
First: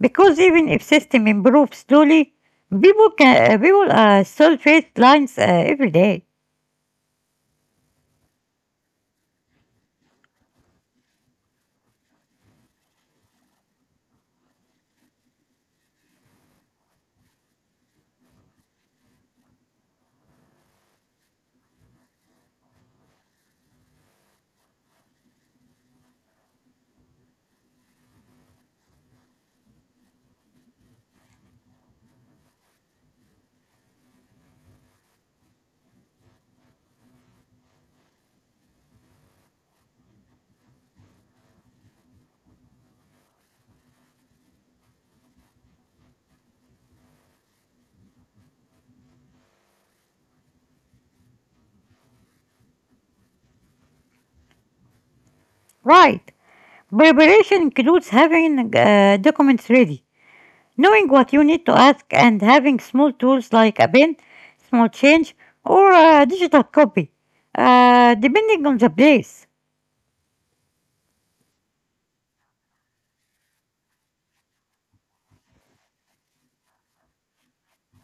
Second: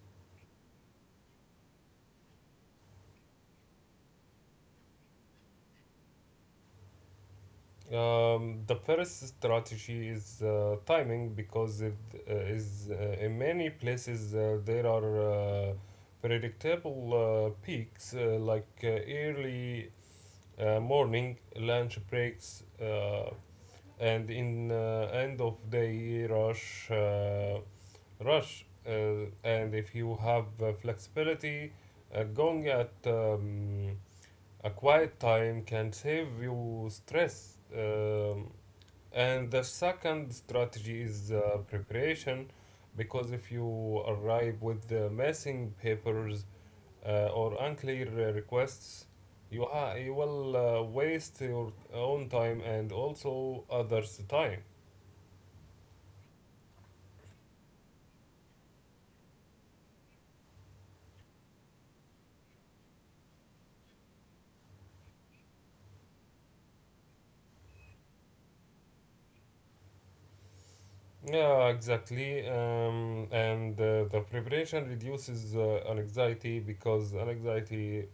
Speaker 1: Because even if system improves slowly, people can uh, people uh, still face lines uh, every day.
Speaker 2: Um, the first strategy is uh, timing, because it uh, is uh, in many places uh, there are uh, predictable uh, peaks uh, like uh, early uh, morning lunch breaks. Uh, and in uh, end of day rush uh, rush, uh, and if you have uh, flexibility, uh, going at um, a quiet time can save you stress. Um, And the second strategy is uh, preparation, because if you arrive with the missing papers uh, or unclear uh, requests, you, ha- you will uh, waste your own time and also others' time.
Speaker 1: Right. Preparation includes having uh, documents ready, knowing what you need to ask, and having small tools like a pen, small change, or a digital copy, uh, depending on the place.
Speaker 2: Yeah, exactly. Um, and uh, the preparation reduces uh, anxiety, because anxiety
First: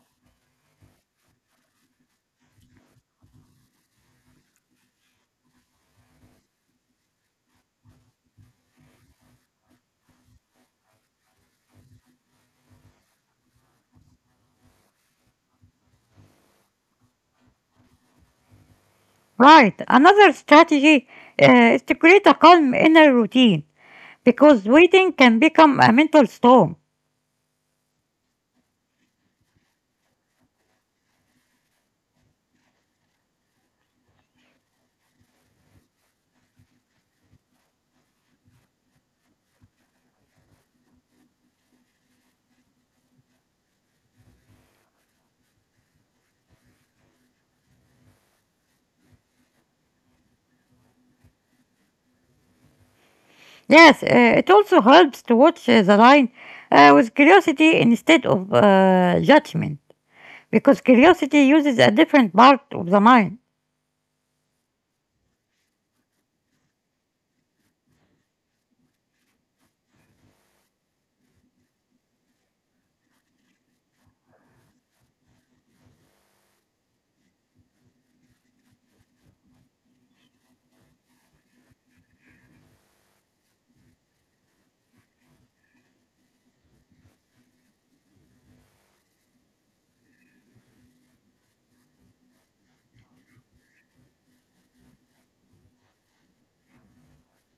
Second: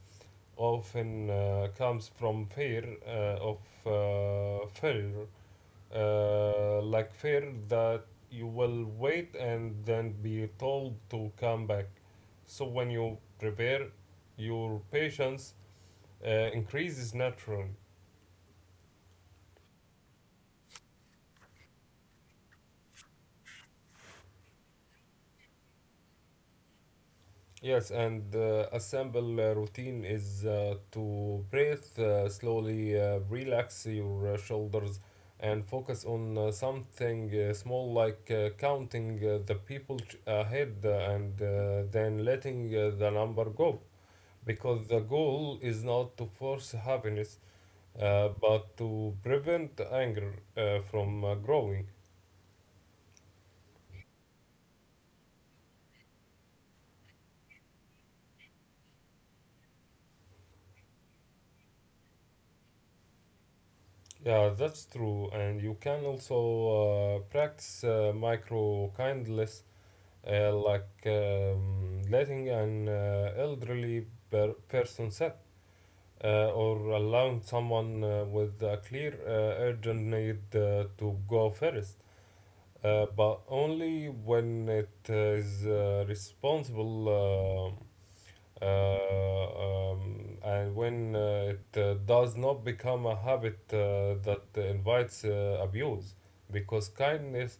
Speaker 2: often uh, comes from fear uh, of uh, failure, uh, like fear that you will wait and then be told to come back. So when you prepare, your patience uh, increases naturally.
Speaker 1: Right. Another strategy uh, is to create a calm inner routine because waiting can become a mental storm.
Speaker 2: Yes, and uh, a uh, routine is uh, to breathe uh, slowly, uh, relax your uh, shoulders, and focus on uh, something uh, small like uh, counting uh, the people ch- ahead, uh, and uh, then letting uh, the number go. Because the goal is not to force happiness, uh, but to prevent anger uh, from uh, growing.
Speaker 1: Yes, uh, it also helps to watch uh, the line uh, with curiosity instead of uh, judgment, because curiosity uses a different part of the mind.
Speaker 2: Yeah, that's true. And you can also uh, practice uh, micro kindness, uh, like um, letting an uh, elderly per- person sit, uh, or allowing someone uh, with a clear uh, urgent need uh, to go first, uh, but only when it is uh, responsible, uh, uh, um, and when uh, it uh, does not become a habit uh, that invites uh, abuse, because kindness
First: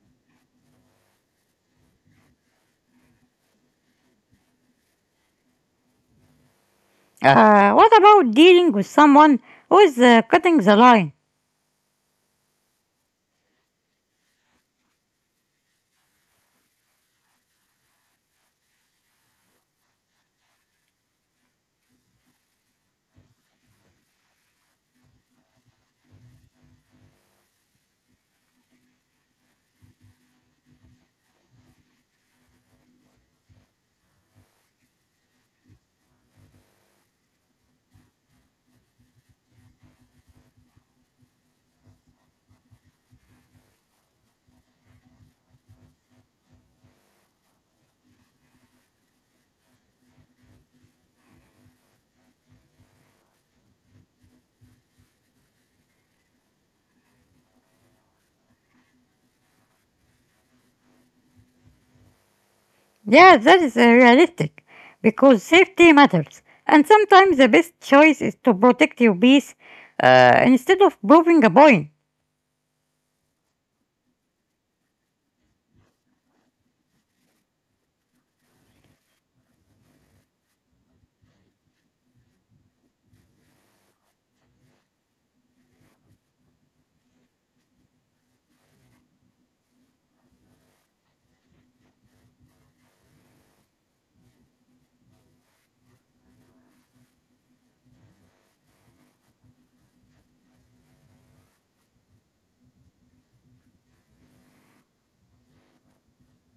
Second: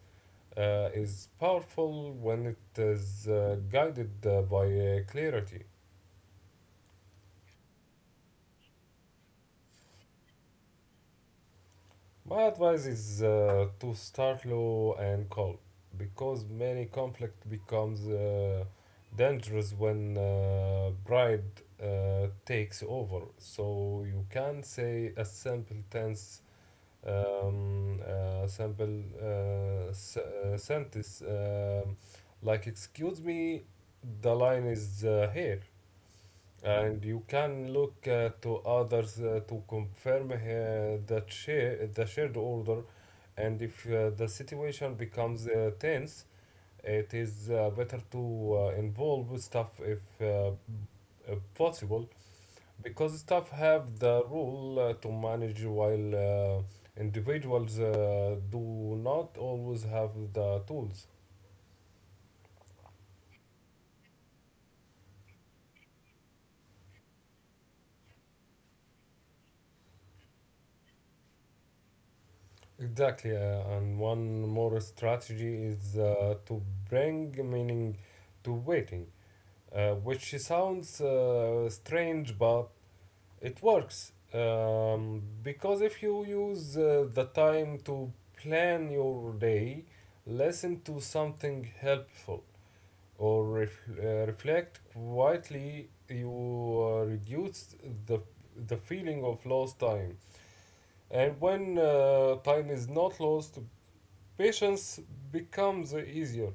Speaker 2: uh, is powerful when it is uh, guided uh, by uh, clarity.
Speaker 1: Uh, what about dealing with someone who is uh, cutting the line?
Speaker 2: My advice is uh, to start low and calm, because many conflict becomes uh, dangerous when uh, pride uh, takes over. So you can say a simple tense, um, uh, simple uh, s- uh, sentence um, like "Excuse me, the line is uh, here." And you can look uh, to others uh, to confirm uh, that share, the shared order. And if uh, the situation becomes uh, tense, it is uh, better to uh, involve staff if, uh, if possible, because staff have the role uh, to manage while uh, individuals uh, do not always have the tools.
Speaker 1: Yes, that is uh, realistic, because safety matters, and sometimes the best choice is to protect your peace uh, instead of proving a point.
Speaker 2: Exactly, uh, and one more strategy is uh, to bring meaning to waiting, uh, which sounds uh, strange, but it works. Um, because if you use uh, the time to plan your day, listen to something helpful, or ref- uh, reflect quietly, you uh, reduce the, the feeling of lost time. And when uh, time is not lost, patience becomes easier.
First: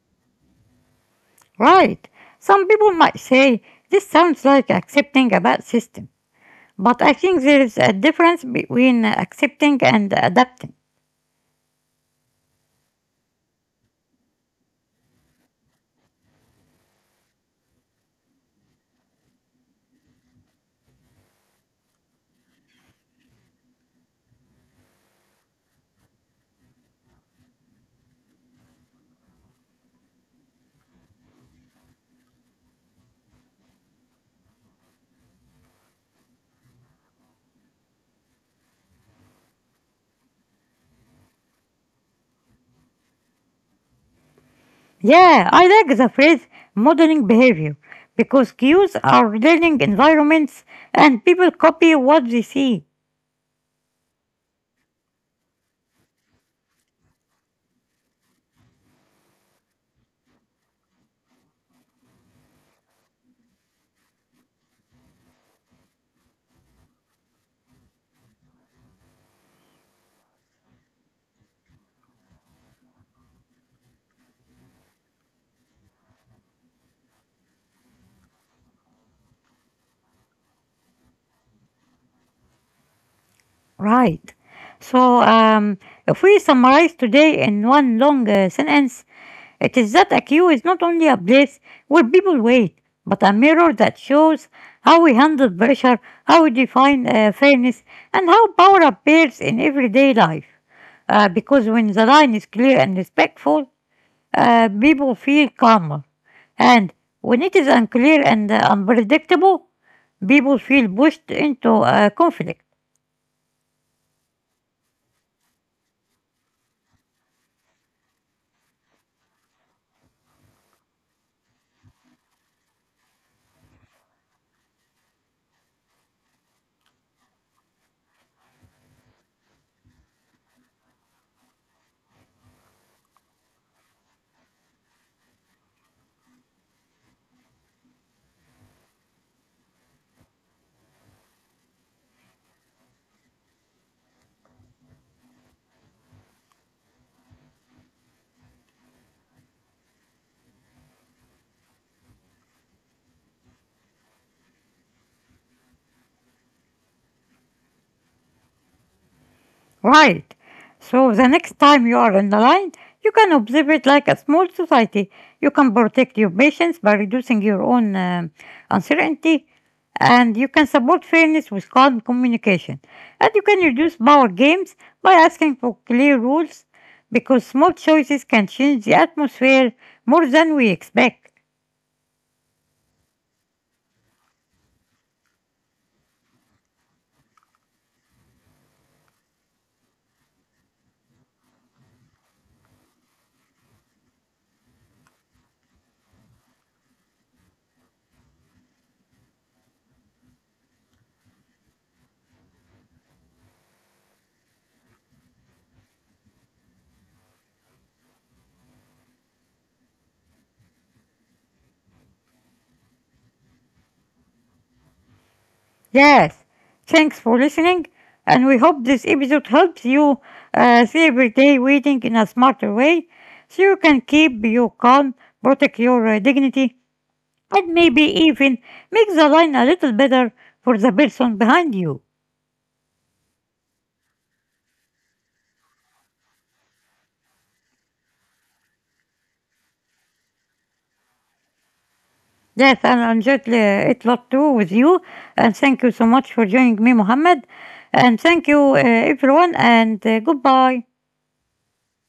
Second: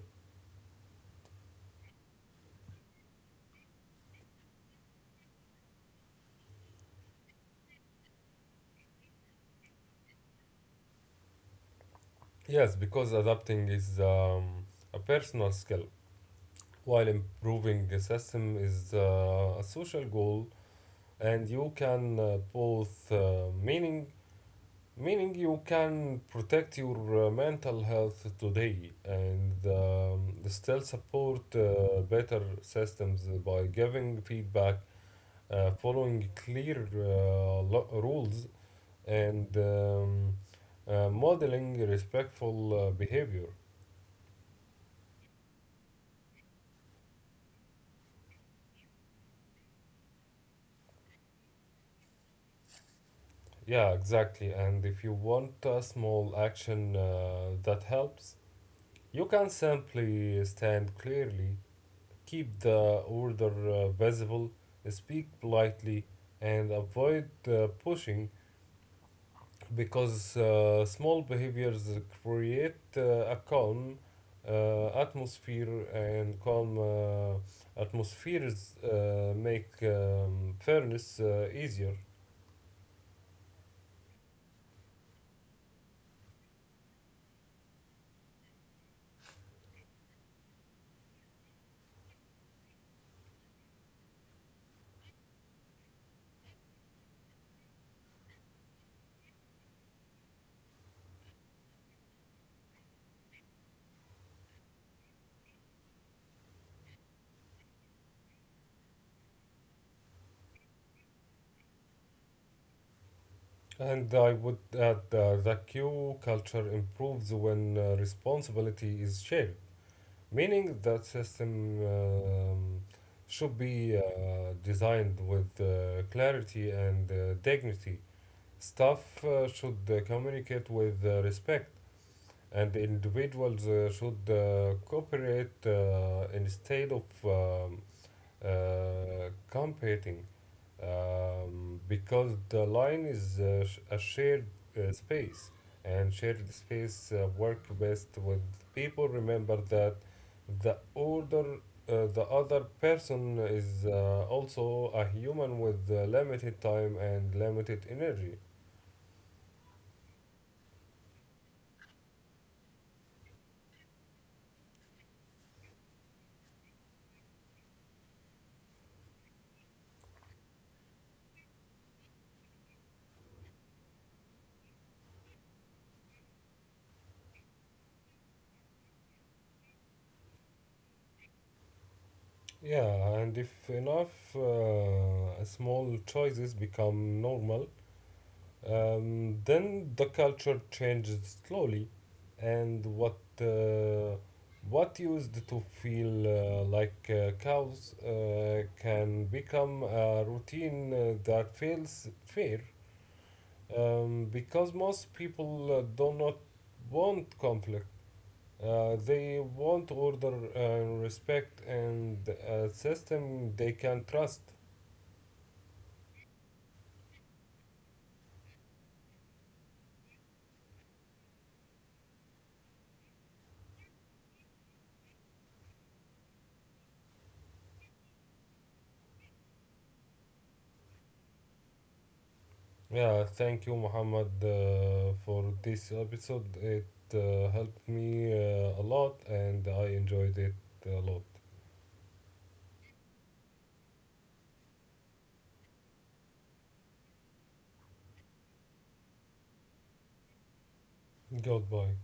Speaker 1: Right. Some people might say this sounds like accepting a bad system, but I think there is a difference between accepting and adapting.
Speaker 2: Yes, because adapting is um, a personal skill, while improving the system is uh, a social goal, and you can uh, both uh, meaning meaning you can protect your uh, mental health today and um, still support uh, better systems by giving feedback, uh, following clear uh, lo- rules, and um, uh, modeling respectful uh, behavior.
Speaker 1: Yeah, I like the phrase modeling behavior because cues are learning environments and people copy what they see.
Speaker 2: Yeah, exactly. And if you want a small action uh, that helps, you can simply stand clearly, keep the order uh, visible, speak politely, and avoid uh, pushing, because uh, small behaviors create uh, a calm uh, atmosphere, and calm uh, atmospheres uh, make um, fairness uh, easier.
Speaker 1: Right. So, um, if we summarize today in one long uh, sentence, it is that I Q is not only a place where people wait, but a mirror that shows how we handle pressure, how we define uh, fairness, and how power appears in everyday life. Uh, because when the line is clear and respectful, uh, people feel calmer. And when it is unclear and uh, unpredictable, people feel pushed into uh, conflict.
Speaker 2: And I would add uh, that Q culture improves when uh, responsibility is shared, meaning that system um, should be uh, designed with uh, clarity and uh, dignity. Staff uh, should uh, communicate with uh, respect, and individuals uh, should uh, cooperate uh, instead of um, uh, competing, um, because the line is uh, sh- a shared uh, space, and shared space uh, work best with people remember that the older uh, the other person is uh, also a human with uh, limited time and limited energy.
Speaker 1: Right. So the next time you are in the line, you can observe it like a small society. You can protect your patients by reducing your own um, uncertainty, and you can support fairness with calm communication. And you can reduce power games by asking for clear rules because small choices can change the atmosphere more than we expect.
Speaker 2: Yeah, and if enough uh, small choices become normal, um, then the culture changes slowly, and what uh, what used to feel uh, like uh, cows uh, can become a routine uh, that feels fair, um, because most people uh, do not want conflict. Uh, they want order and respect and a system they can trust.
Speaker 1: Yes, thanks for listening, and we hope this episode helps you uh, see everyday waiting in a smarter way so you can keep you calm, protect your uh, dignity, and maybe even make the line a little better for the person behind you.
Speaker 2: Yeah, thank you, Muhammad, uh, for this episode. It uh, helped me uh, a lot and I enjoyed it a lot.
Speaker 1: Yes, and I enjoyed uh, it a lot too with you, and thank you so much for joining me, Mohammed, and thank you, uh, everyone, and uh, goodbye.
Speaker 2: Goodbye.